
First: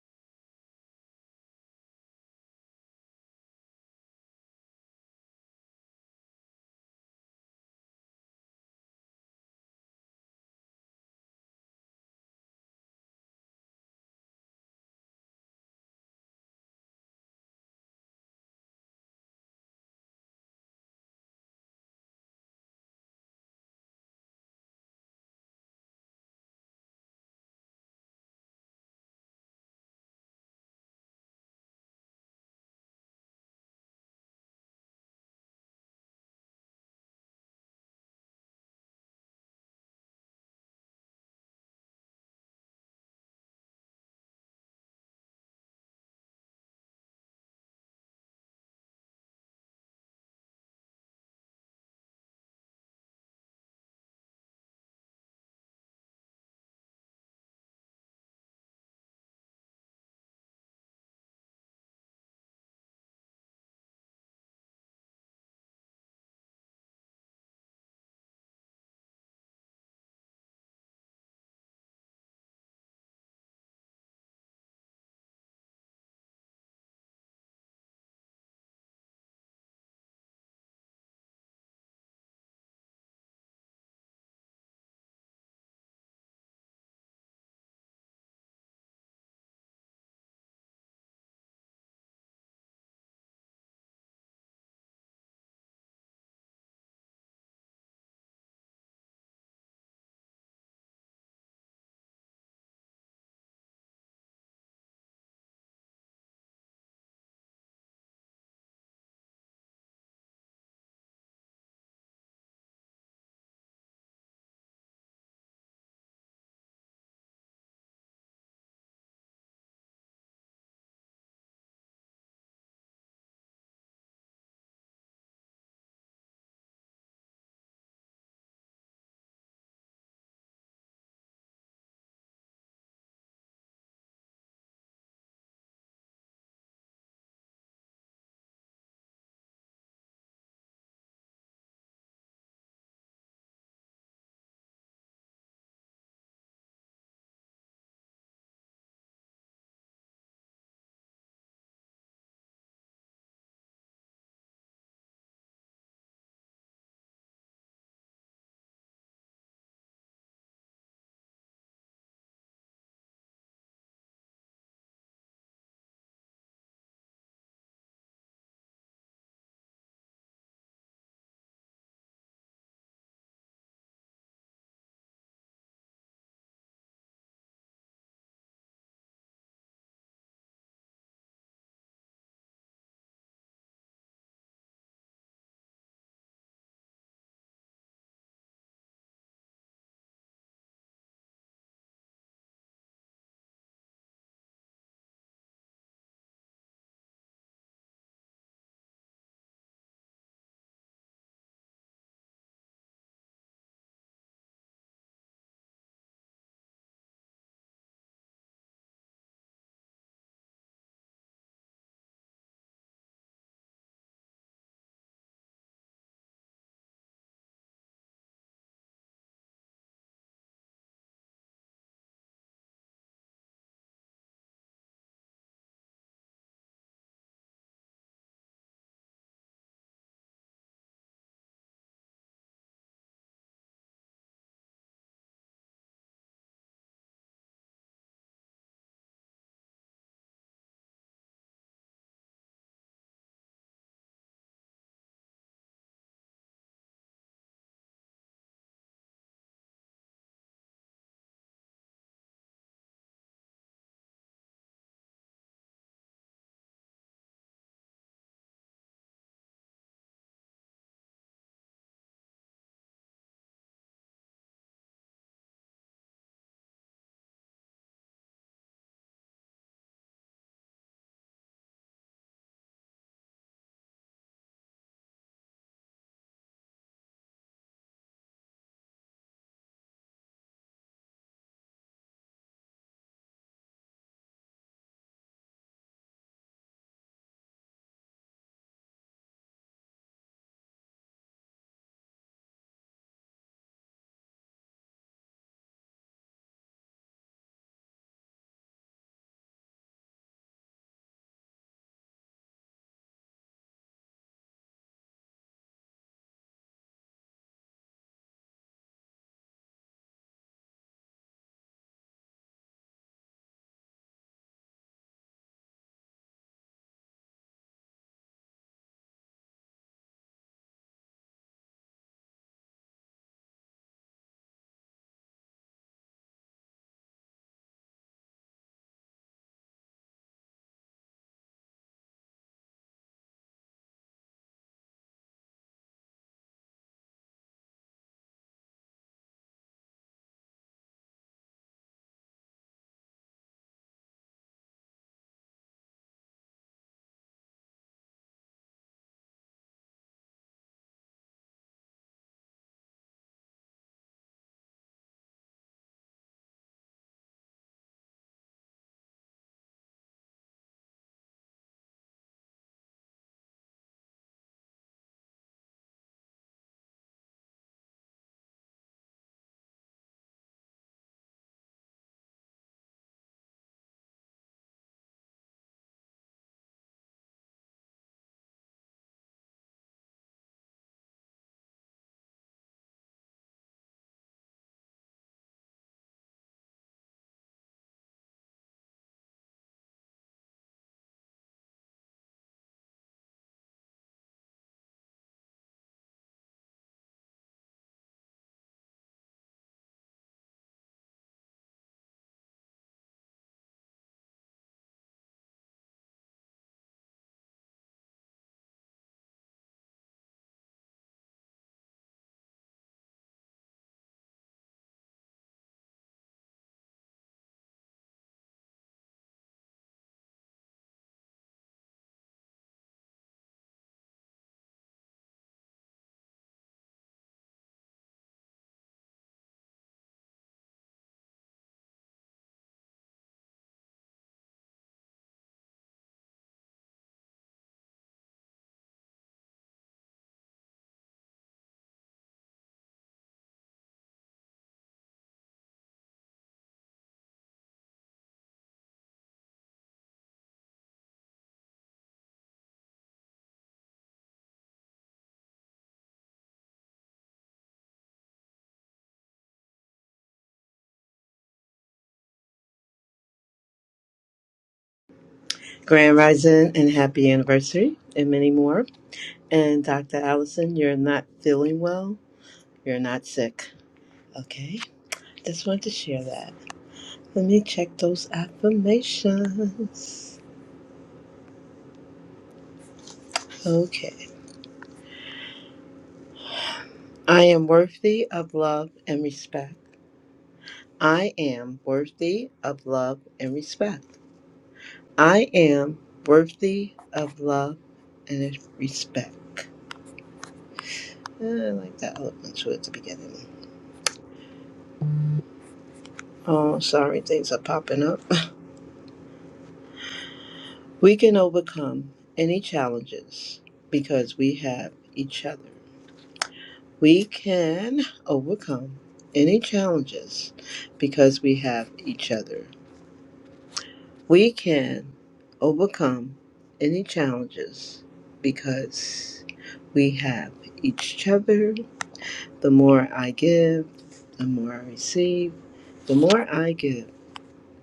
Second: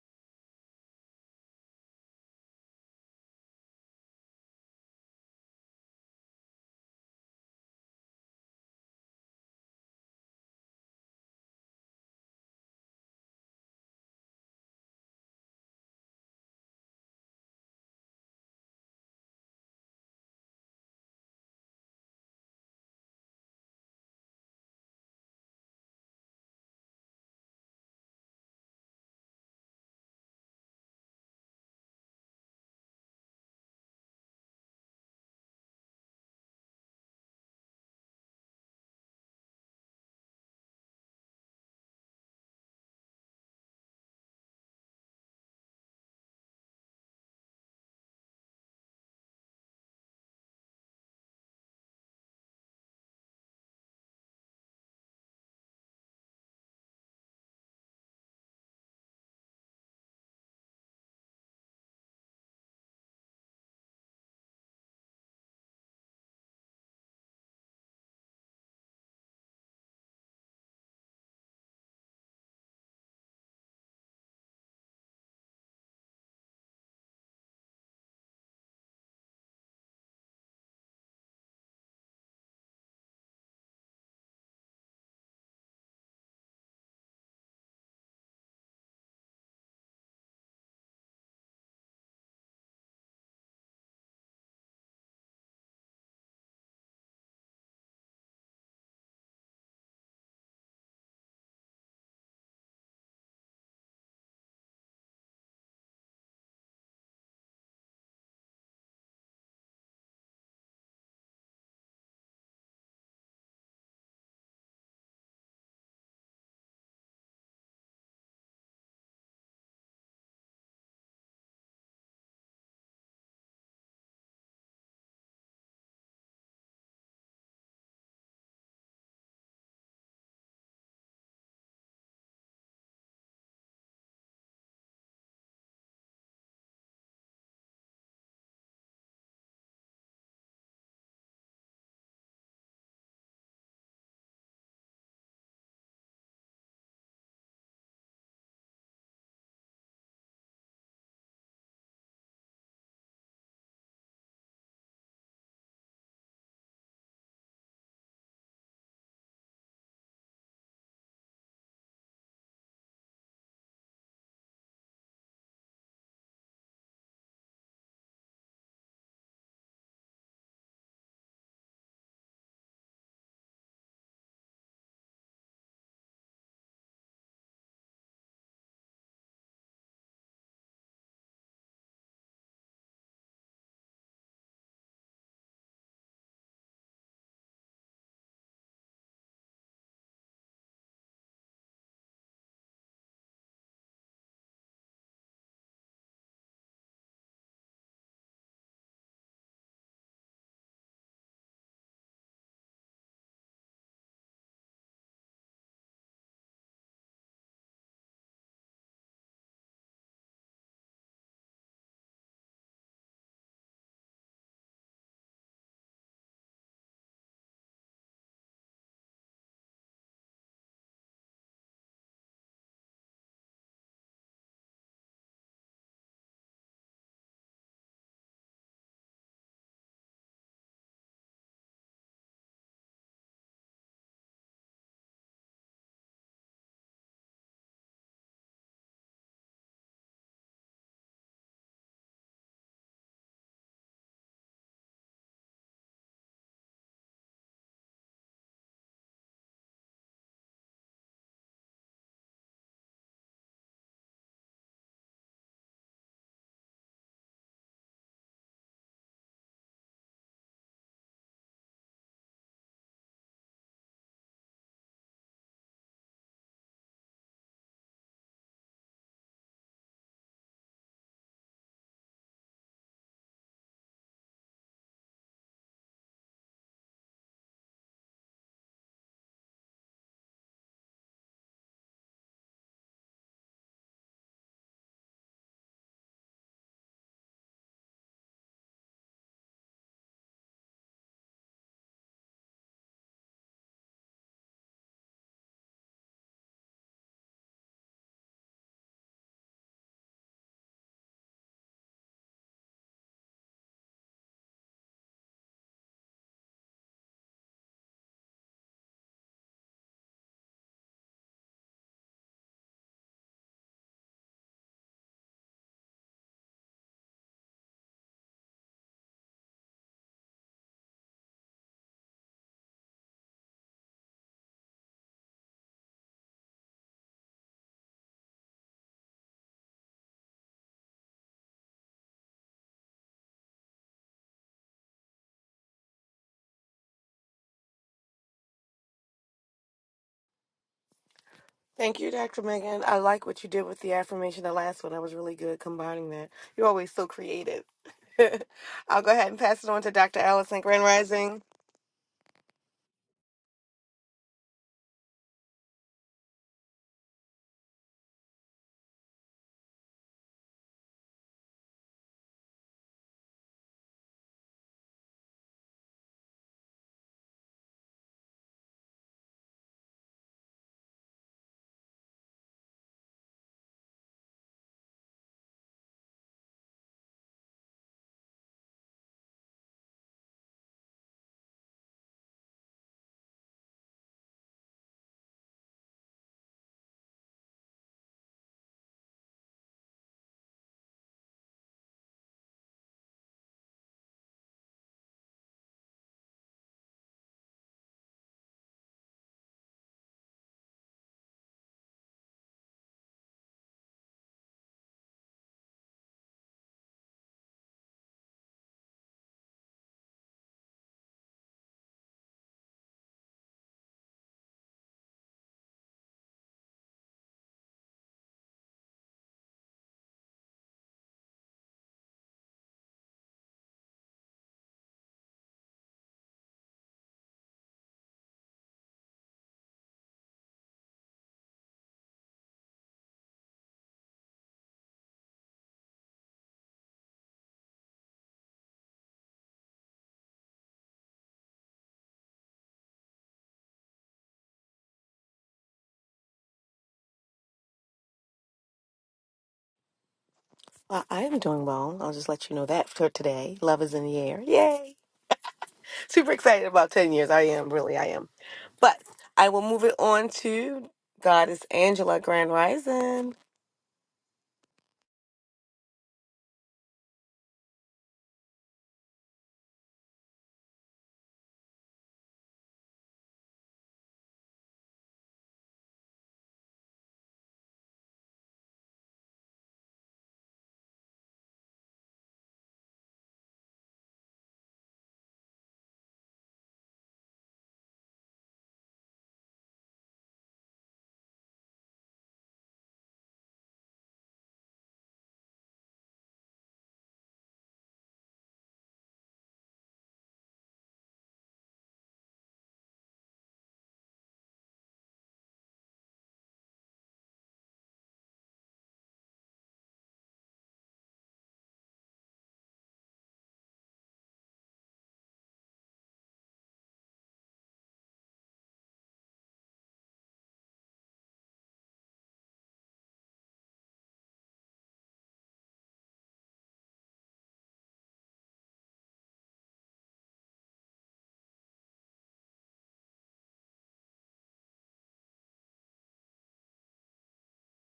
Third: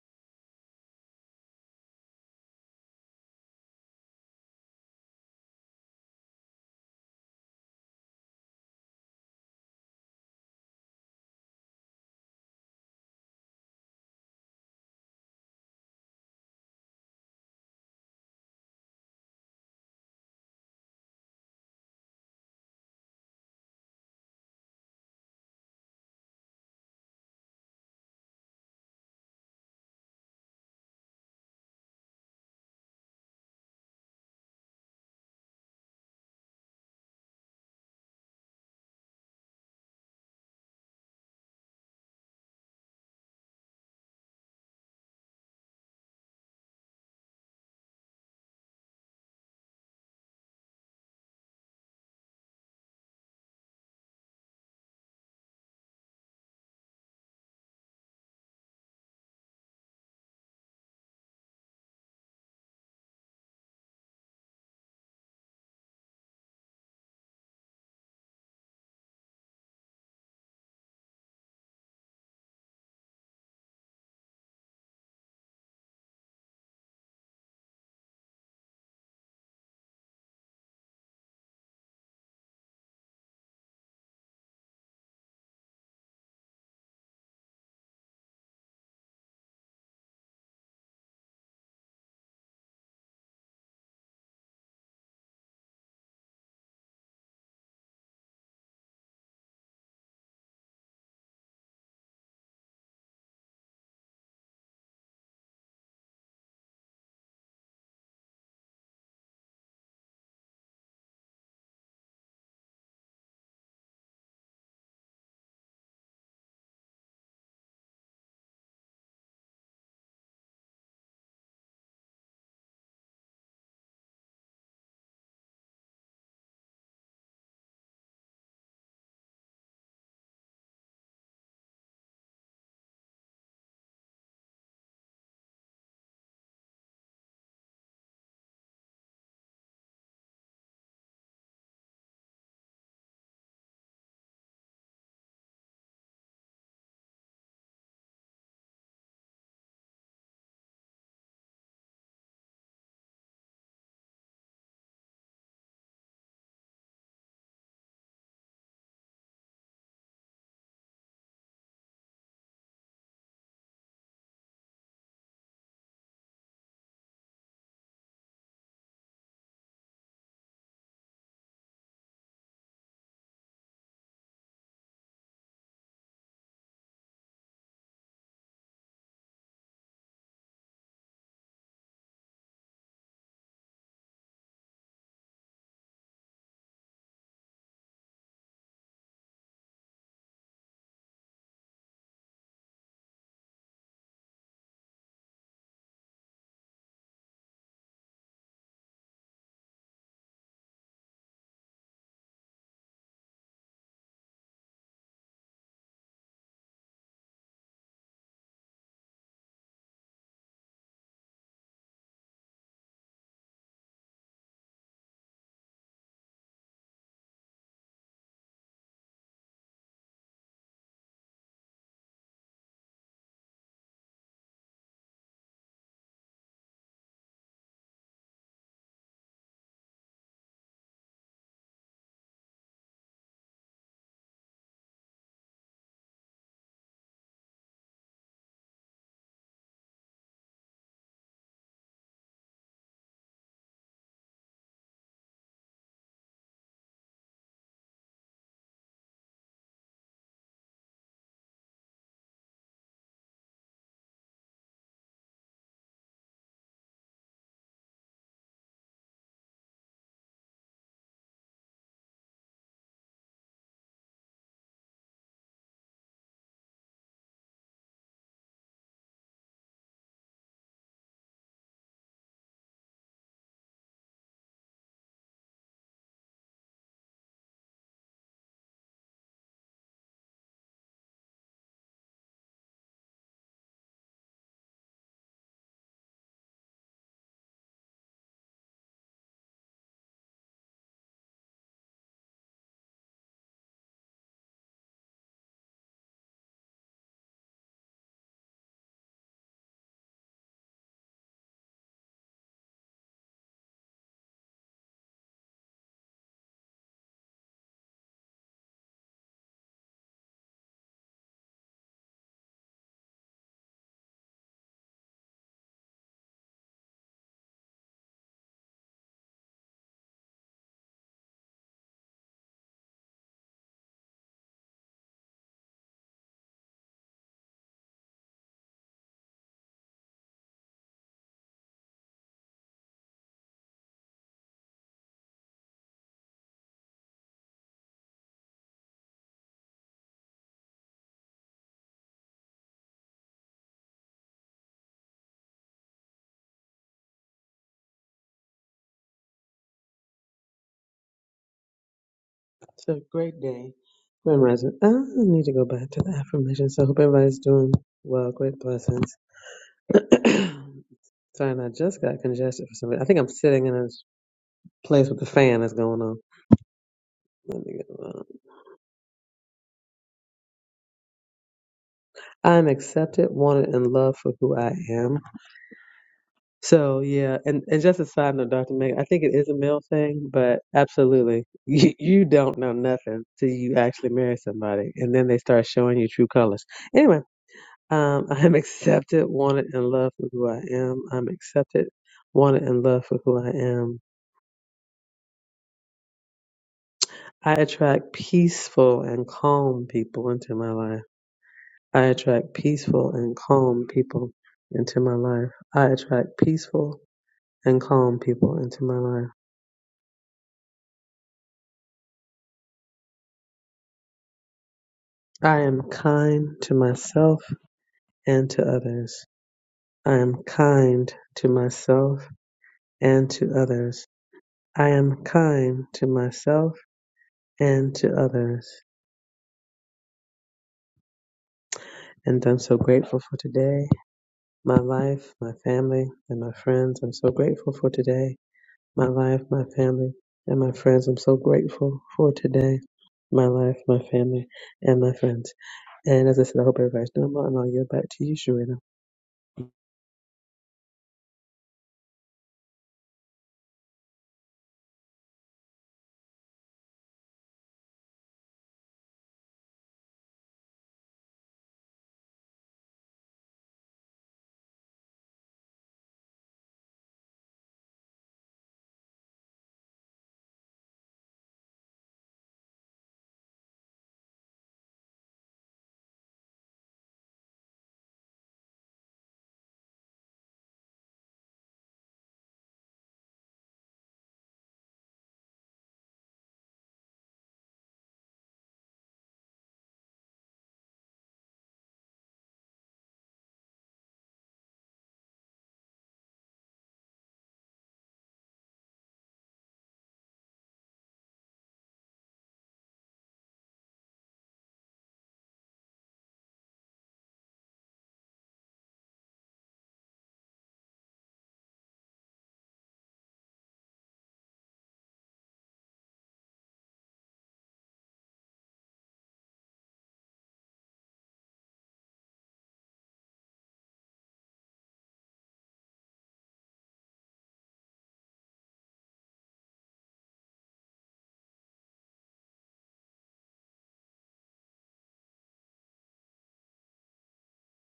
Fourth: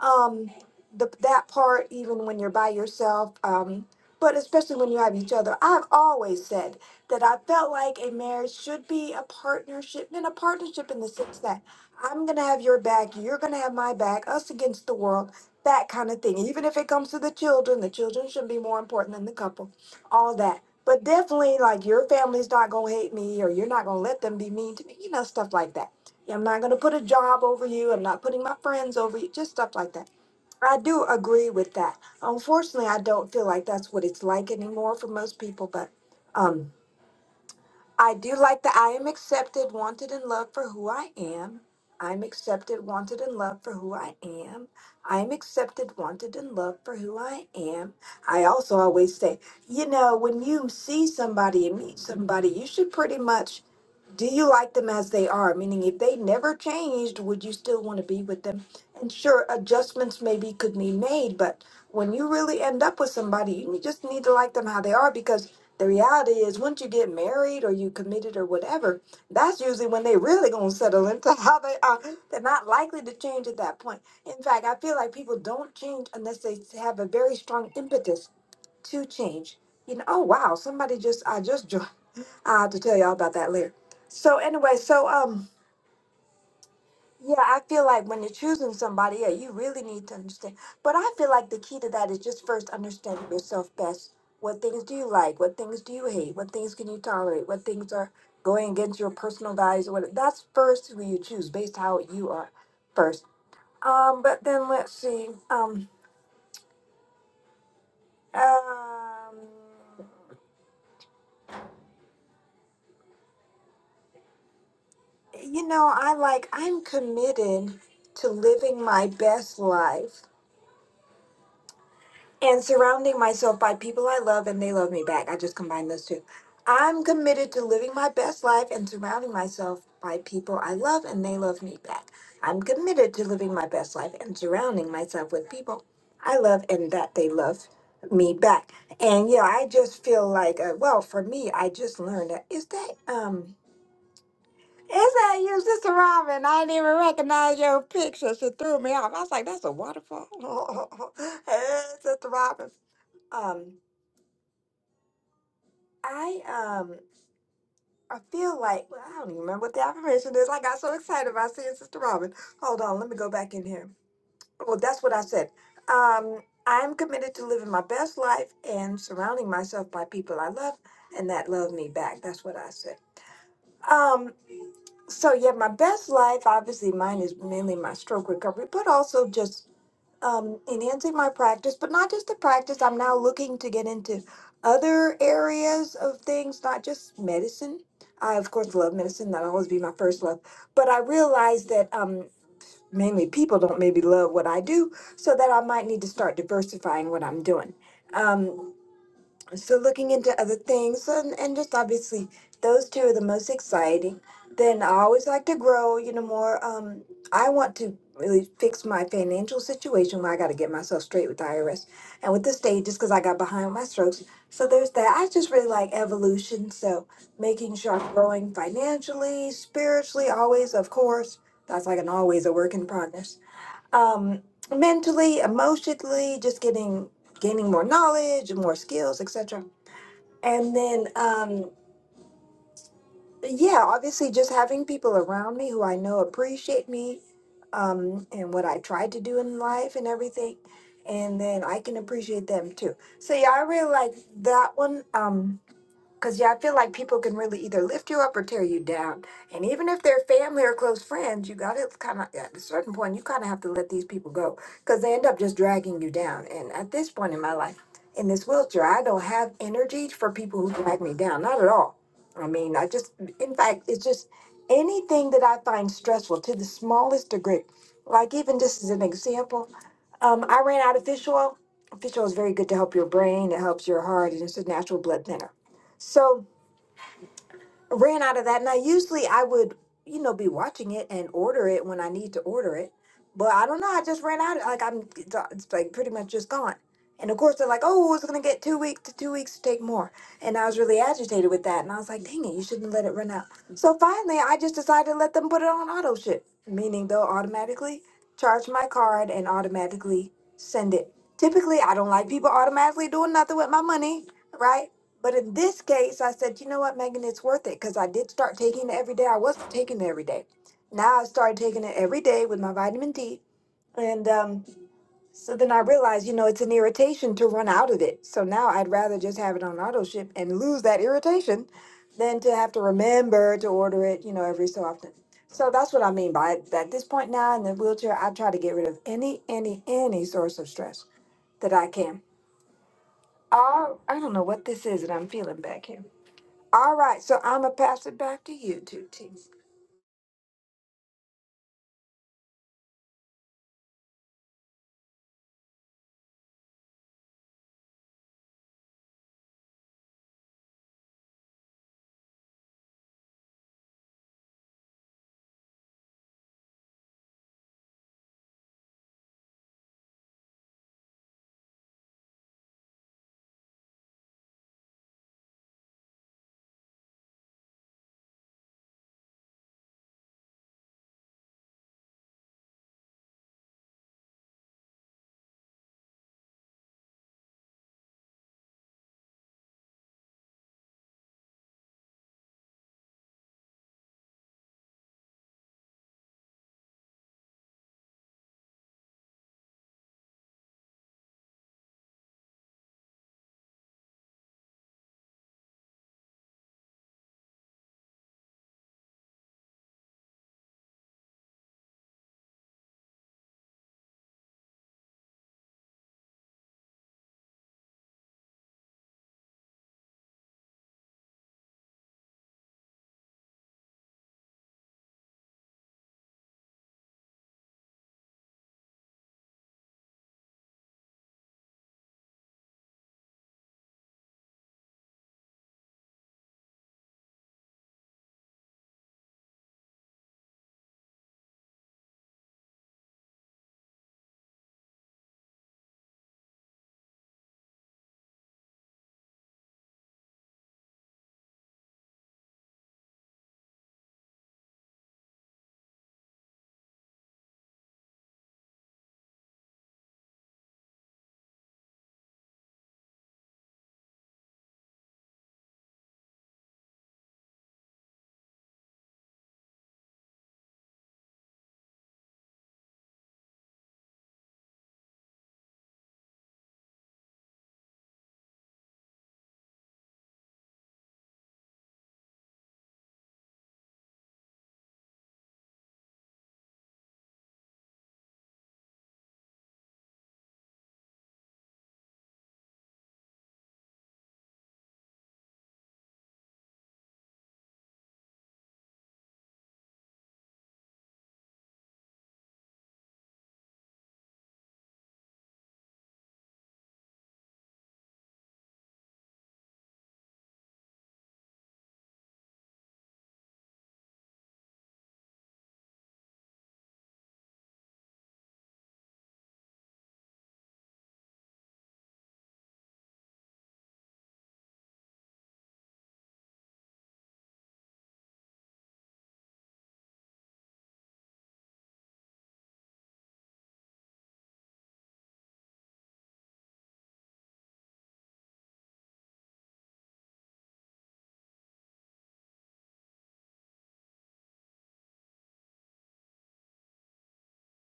Speaker 2: um the that part even when you're by yourself um but especially when you have each other i've always said that i felt like a marriage should be a partnership and a partnership in the sense that i'm gonna have your back you're gonna have my back us against the world that kind of thing even if it comes to the children the children should be more important than the couple all that but definitely like your family's not gonna hate me or you're not gonna let them be mean to me you know stuff like that I'm not going to put a job over you. I'm not putting my friends over you. Just stuff like that. I do agree with that. Unfortunately, I don't feel like that's what it's like anymore for most people, but um, I do like that I am accepted, wanted, and loved for who I am. I'm accepted, wanted, and loved for who I am. I'm accepted, wanted, and loved for who I am. I also always say, you know, when you see somebody and meet somebody, you should pretty much do you like them as they are? Meaning, if they never changed, would you still want to be with them? And sure, adjustments maybe could be made, but when you really end up with somebody, you just need to like them how they are because the reality is, once you get married or you committed or whatever, that's usually when they really gonna settle into <laughs> how they are. They're not likely to change at that point. In fact, I feel like people don't change unless they have a very strong impetus to change. You know, oh wow, somebody just I just <laughs> joined. I have to tell y'all about that later. So anyway, so um, yeah, I feel like when you're choosing somebody, yeah, you really need to understand. But I feel like the key to that is just first understanding yourself best. What things do you like? What things do you hate? What things can you tolerate? What things are going against your personal values? Or what? That's first who you choose based how you are first. Um, but then let's see. Um, um, you know, I like I'm committed to living my best life and surrounding myself by people I love and they love me back. I just combined those two. I'm committed to living my best life and surrounding myself by people I love and they love me back. I'm committed to living my best life and surrounding myself with people I love and that they love me back. And yeah, I just feel like uh, well, for me, I just learned that is that um it's that you, Sister Robin. I didn't even recognize your picture. She threw me off. I was like, that's a waterfall. <laughs> hey, Sister Robin. Um, I um I feel like well, I don't even remember what the affirmation is. I got so excited about seeing Sister Robin. Hold on, let me go back in here. Well, that's what I said. Um, I am committed to living my best life and surrounding myself by people I love and that love me back. That's what I said. Um, So yeah, my best life, obviously mine is mainly my stroke recovery, but also just um, enhancing my practice, but not just the practice. I'm now looking to get into other areas of things, not just medicine. I of course love medicine; that'll always be my first love. But I realize that um, mainly people don't maybe love what I do, so that I might need to start diversifying what I'm doing. Um, so looking into other things and, and just obviously those two are the most exciting then i always like to grow you know more um i want to really fix my financial situation where i got to get myself straight with the irs and with the state just because i got behind with my strokes so there's that i just really like evolution so making sure i'm growing financially spiritually always of course that's like an always a work in progress um mentally emotionally just getting gaining more knowledge more skills etc and then, um, yeah, obviously, just having people around me who I know appreciate me um, and what I tried to do in life and everything. And then I can appreciate them too. So, yeah, I really like that one. Um, because, yeah, I feel like people can really either lift you up or tear you down. And even if they're family or close friends, you got to kind of, at a certain point, you kind of have to let these people go because they end up just dragging you down. And at this point in my life, in this wheelchair, I don't have energy for people who drag me down. Not at all. I mean, I just, in fact, it's just anything that I find stressful to the smallest degree. Like, even just as an example, um, I ran out of fish oil. Fish oil is very good to help your brain, it helps your heart, and it's a natural blood thinner. So ran out of that. Now usually I would, you know, be watching it and order it when I need to order it. But I don't know. I just ran out. Of, like I'm, it's uh, it's, like pretty much just gone. And of course they're like, oh, it's gonna get two weeks to two weeks to take more. And I was really agitated with that. And I was like, dang it, you shouldn't let it run out. So finally, I just decided to let them put it on auto ship, meaning they'll automatically charge my card and automatically send it. Typically, I don't like people automatically doing nothing with my money, right? But in this case, I said, you know what, Megan, it's worth it because I did start taking it every day. I wasn't taking it every day. Now I started taking it every day with my vitamin D. And um, so then I realized, you know, it's an irritation to run out of it. So now I'd rather just have it on auto ship and lose that irritation than to have to remember to order it, you know, every so often. So that's what I mean by it. At this point now in the wheelchair, I try to get rid of any, any, any source of stress that I can. Oh, I don't know what this is that I'm feeling back here. All right, so I'm gonna pass it back to you two teams.
Speaker 1: Thank you, Dr. Megan. I like what you did with the affirmation. The last one, I was really good combining that. You're always so creative. <laughs> I'll go ahead and pass it on to Dr. Allison Grand Rising.
Speaker 3: It's a great day. Grand Rising. I need to go back to the affirmation. So I hope everybody's doing well. Great blessings. <clears throat> Sorry, and I just got congested for some reason. I think I'm sitting in a place with the fan that's going on. Let me get around. I'm accepted, wanted, and loved for who I am. So yeah, and, and just a side note, Dr. Meg, I think it is a male thing, but absolutely. <laughs> You, you don't know nothing till you actually marry somebody and then they start showing you true colors. Anyway, Um, <laughs> I am accepted, wanted, and loved for who I am. I'm accepted, wanted, and loved for who I am. I attract peaceful and calm people into my life. I attract peaceful and calm people into my life. I attract peaceful and calm people into my life. I am kind to myself and to others. I am kind to myself and to others. I am kind to myself and to others. And I'm so grateful for today, my life, my family, and my friends. I'm so grateful for today, my life, my family, and my friends. I'm so grateful for today, my life, my family, and my friends. And as I said, I hope everybody's doing well, and I'll yield back to you, Sharita.
Speaker 1: Uh, I am doing well. I'll just let you know that for today. Love is in the air. Yay! Super excited about 10 years. I am, really, I am. But I will move it on to Goddess Angela Grand Rising.
Speaker 4: Grand Rising and happy anniversary, and many more. And Dr. Allison, you're not feeling well. You're not sick. Okay? Just wanted to share that. Let me check those affirmations. Okay. I am worthy of love and respect. I am worthy of love and respect. I am worthy of love and respect. Eh, I like that little one too at the beginning. Oh, sorry, things are popping up. We can overcome any challenges because we have each other. We can overcome any challenges because we have each other. We can overcome any challenges because we have each other. The more I give, the more I receive. The more I give,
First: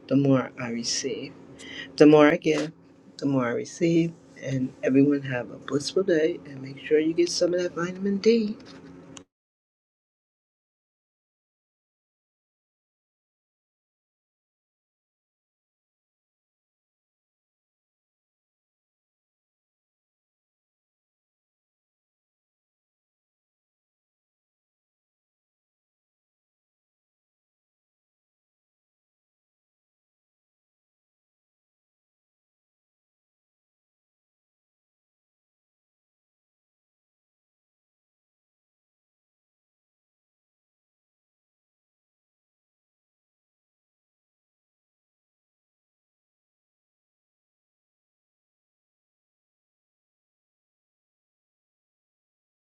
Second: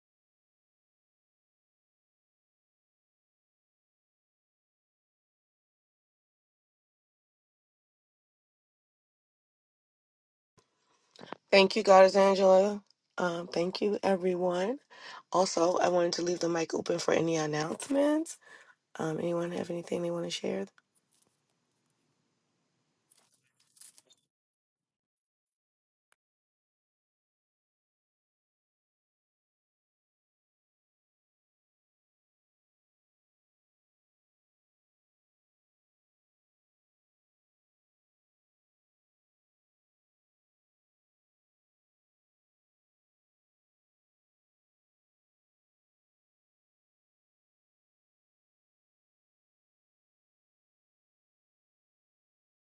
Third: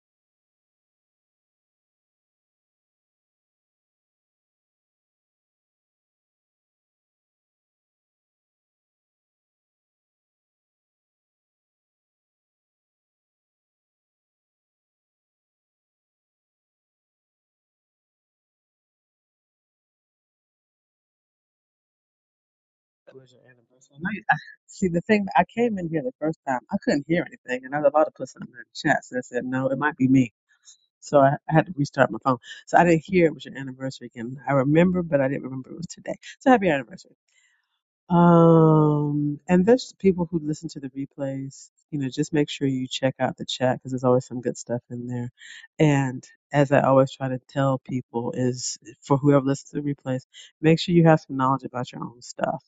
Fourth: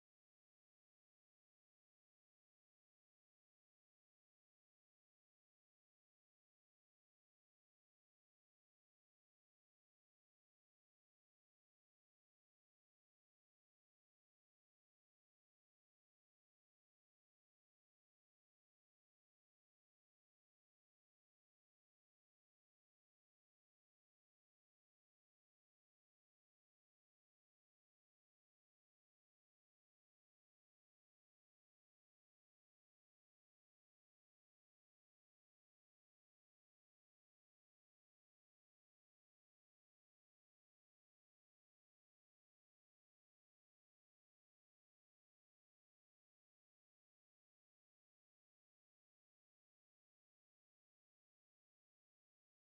Speaker 4: the more I receive. The more I give, the more I receive. And everyone have a blissful day and make sure you get some of that vitamin D.
Speaker 1: Thank you, Goddess Angela. Um, thank you, everyone. Also, I wanted to leave the mic open for any announcements. Um, anyone have anything they want to share?
Speaker 3: It was your anniversary. I know you- I- see, the thing, I came in here the first time, I couldn't hear anything, and I was about to put something in the chat, so I said, no, it might be me. So I, I had to restart my phone. So I didn't hear it was your anniversary again. I remember, but I didn't remember it was today. So happy anniversary. Um, and there's people who listen to the replays. You know, just make sure you check out the chat because there's always some good stuff in there. And as I always try to tell people, is for whoever listens to the replays, make sure you have some knowledge about your own stuff.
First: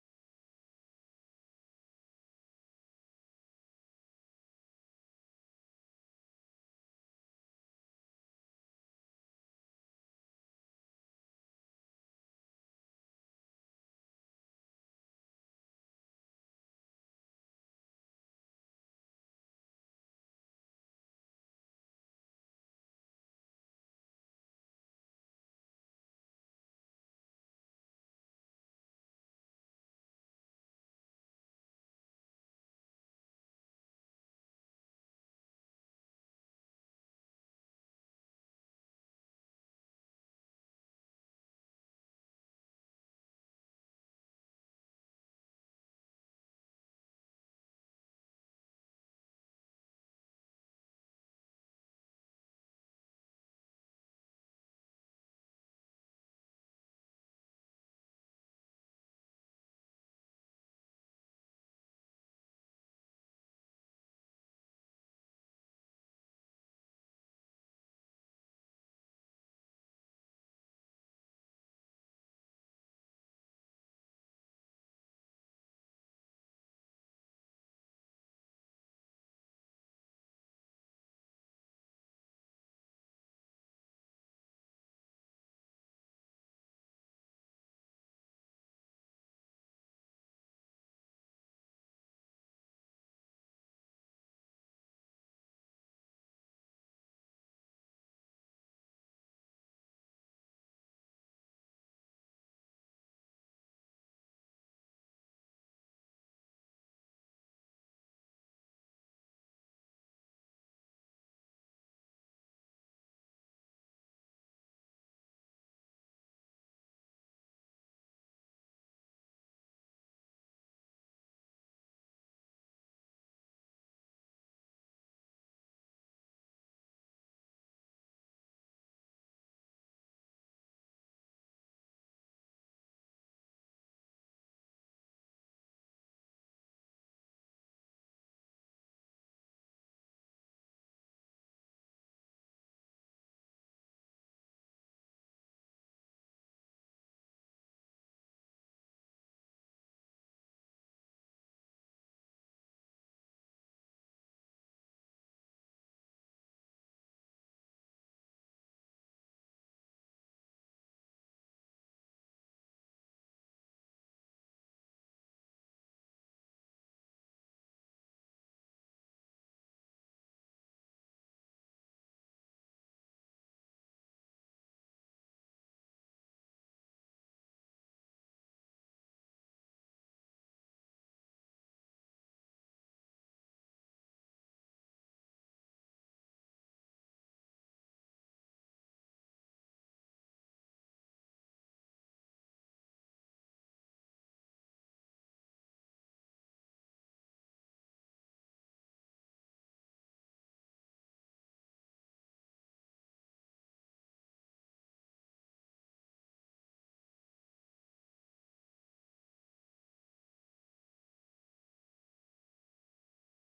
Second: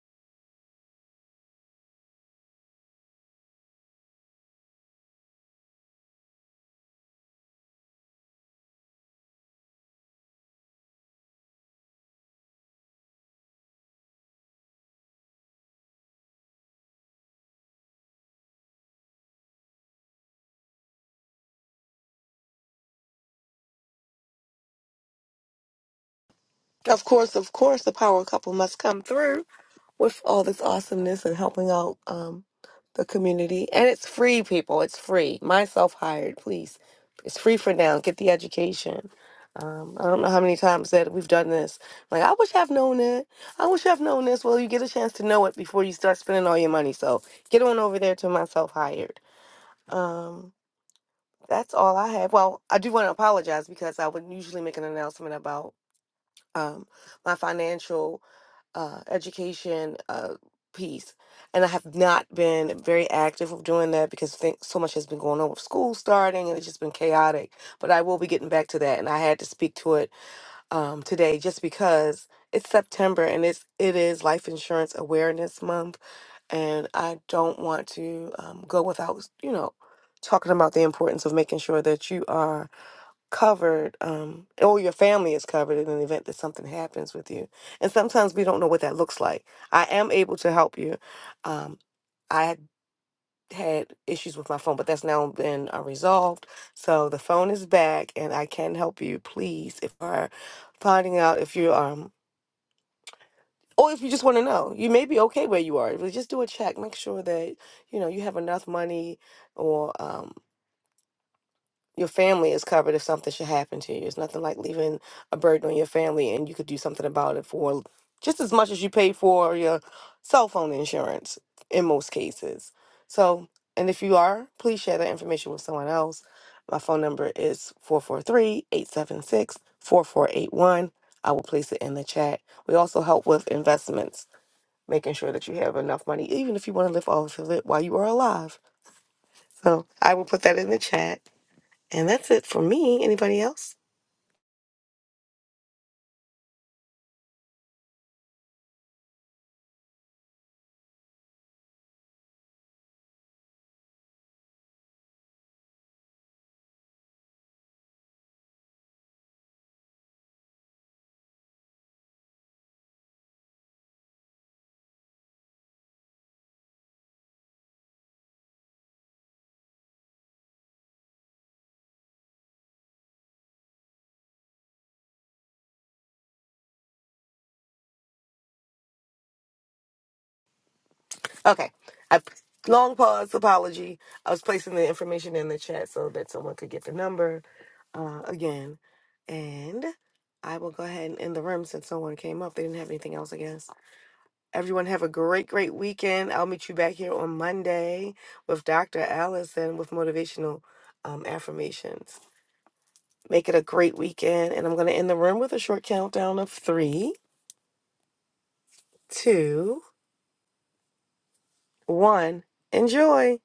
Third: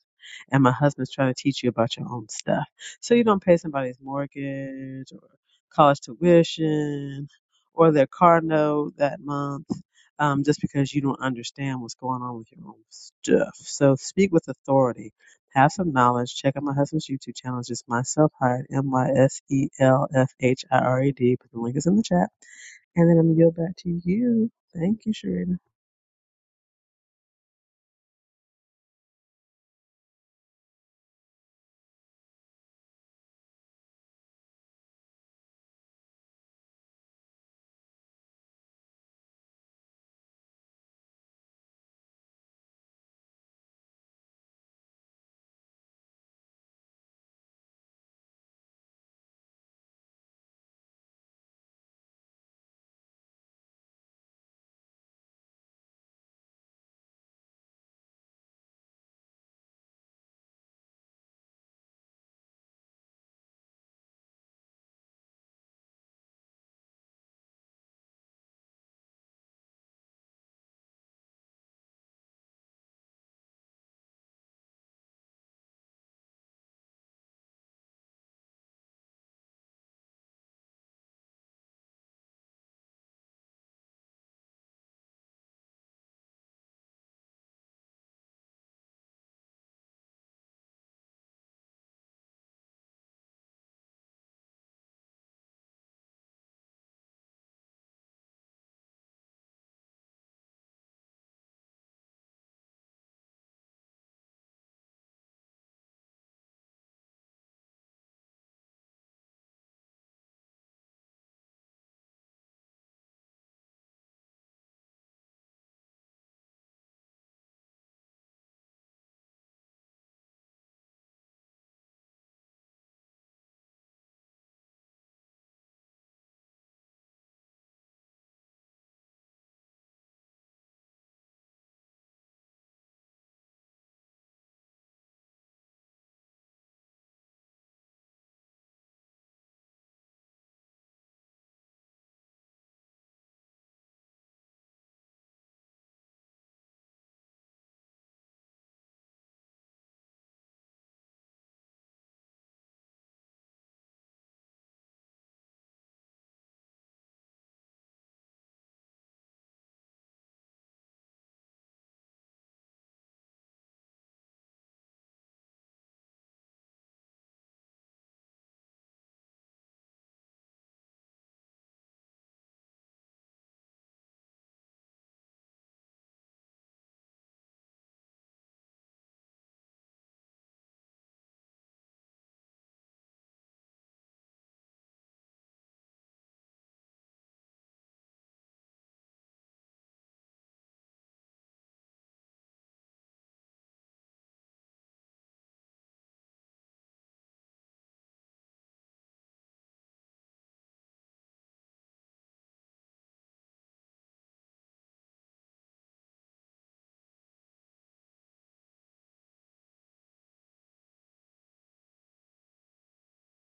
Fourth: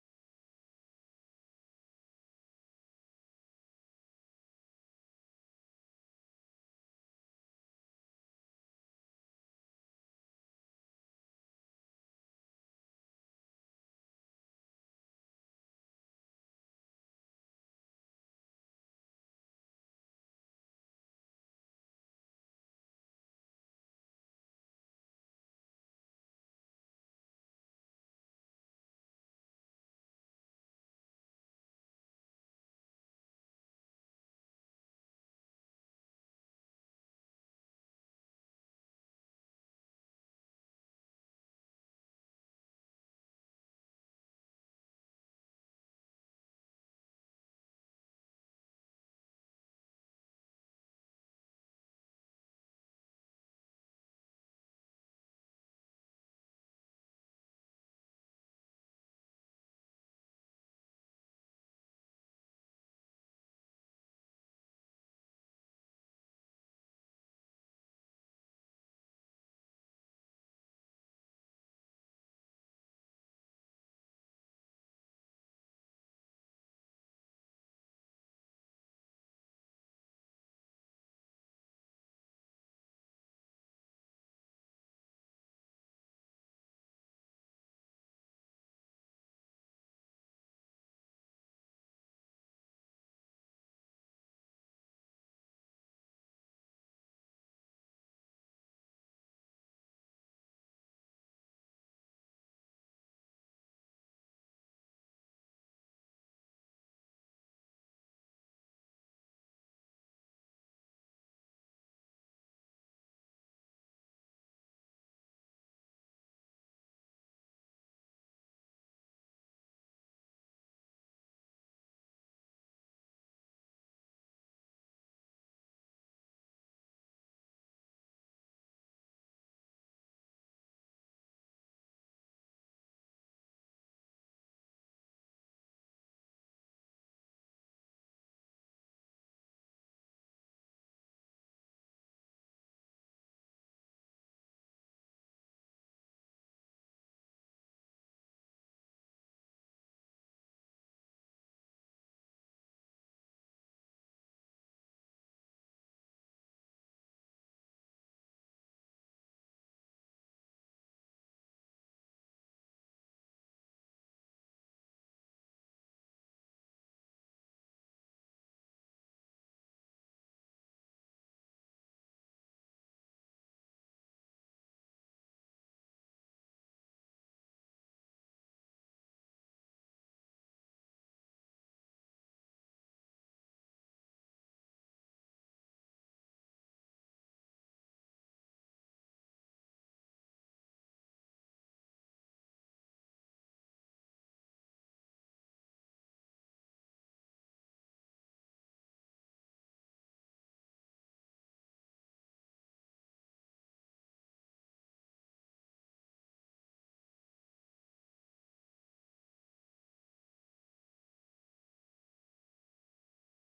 Speaker 3: And my husband's trying to teach you about your own stuff, so you don't pay somebody's mortgage or college tuition or their car note that month um, just because you don't understand what's going on with your own stuff. So speak with authority have some knowledge, check out my husband's YouTube channel. It's just myself hired, M Y S E L F H I R E D. Put the link is in the chat. And then I'm going to yield back to you. Thank you, Sharina.
Speaker 1: Of course, of course, the power couple must come through with all this awesomeness and helping out um, the community. And it's free, people. It's free. Myself hired, please. It's free for now. Get the education. Um, I don't know how many times that we've done this. Like, I wish I've known it. I wish I've known this. Well, you get a chance to know it before you start spending all your money. So get on over there to myself hired. Um, that's all I have. Well, I do want to apologize because I would usually make an announcement about um, my financial uh, education uh, piece. And I have not been very active with doing that because think so much has been going on with school starting and it's just been chaotic. But I will be getting back to that, and I had to speak to it um, today just because it's September and it's it is Life Insurance Awareness Month, and I don't want to um, go without you know talking about the importance of making sure that you are covered um or your family is covered in an event that something happens with you and sometimes we don't know what that looks like i am able to help you um i had had issues with my phone but that's now been uh, resolved so the phone is back and i can help you please if you are finding out if you um or if you just want to know you may be okay where you are but just do a check make sure that you know you have enough money or um your family is covered if something should happen to you. It's nothing like leaving a burden on your family and you could do something about it for just as much as you pay for your cell phone insurance in most cases. So, and if you are, please share that information with someone else. My phone number is 443 876 4481. I will place it in the chat. We also help with investments, making sure that you have enough money, even if you want to live off of it while you are alive. So I will put that in the chat. And that's it for me. Anybody else? Okay. I long pause. Apology. I was placing the information in the chat so that someone could get the number uh, again. And I will go ahead and end the room since someone came up. They didn't have anything else, I guess. Everyone have a great, great weekend. I'll meet you back here on Monday with Dr. Allison with motivational um, affirmations. Make it a great weekend. And I'm going to end the room with a short countdown of three, two, one. Enjoy.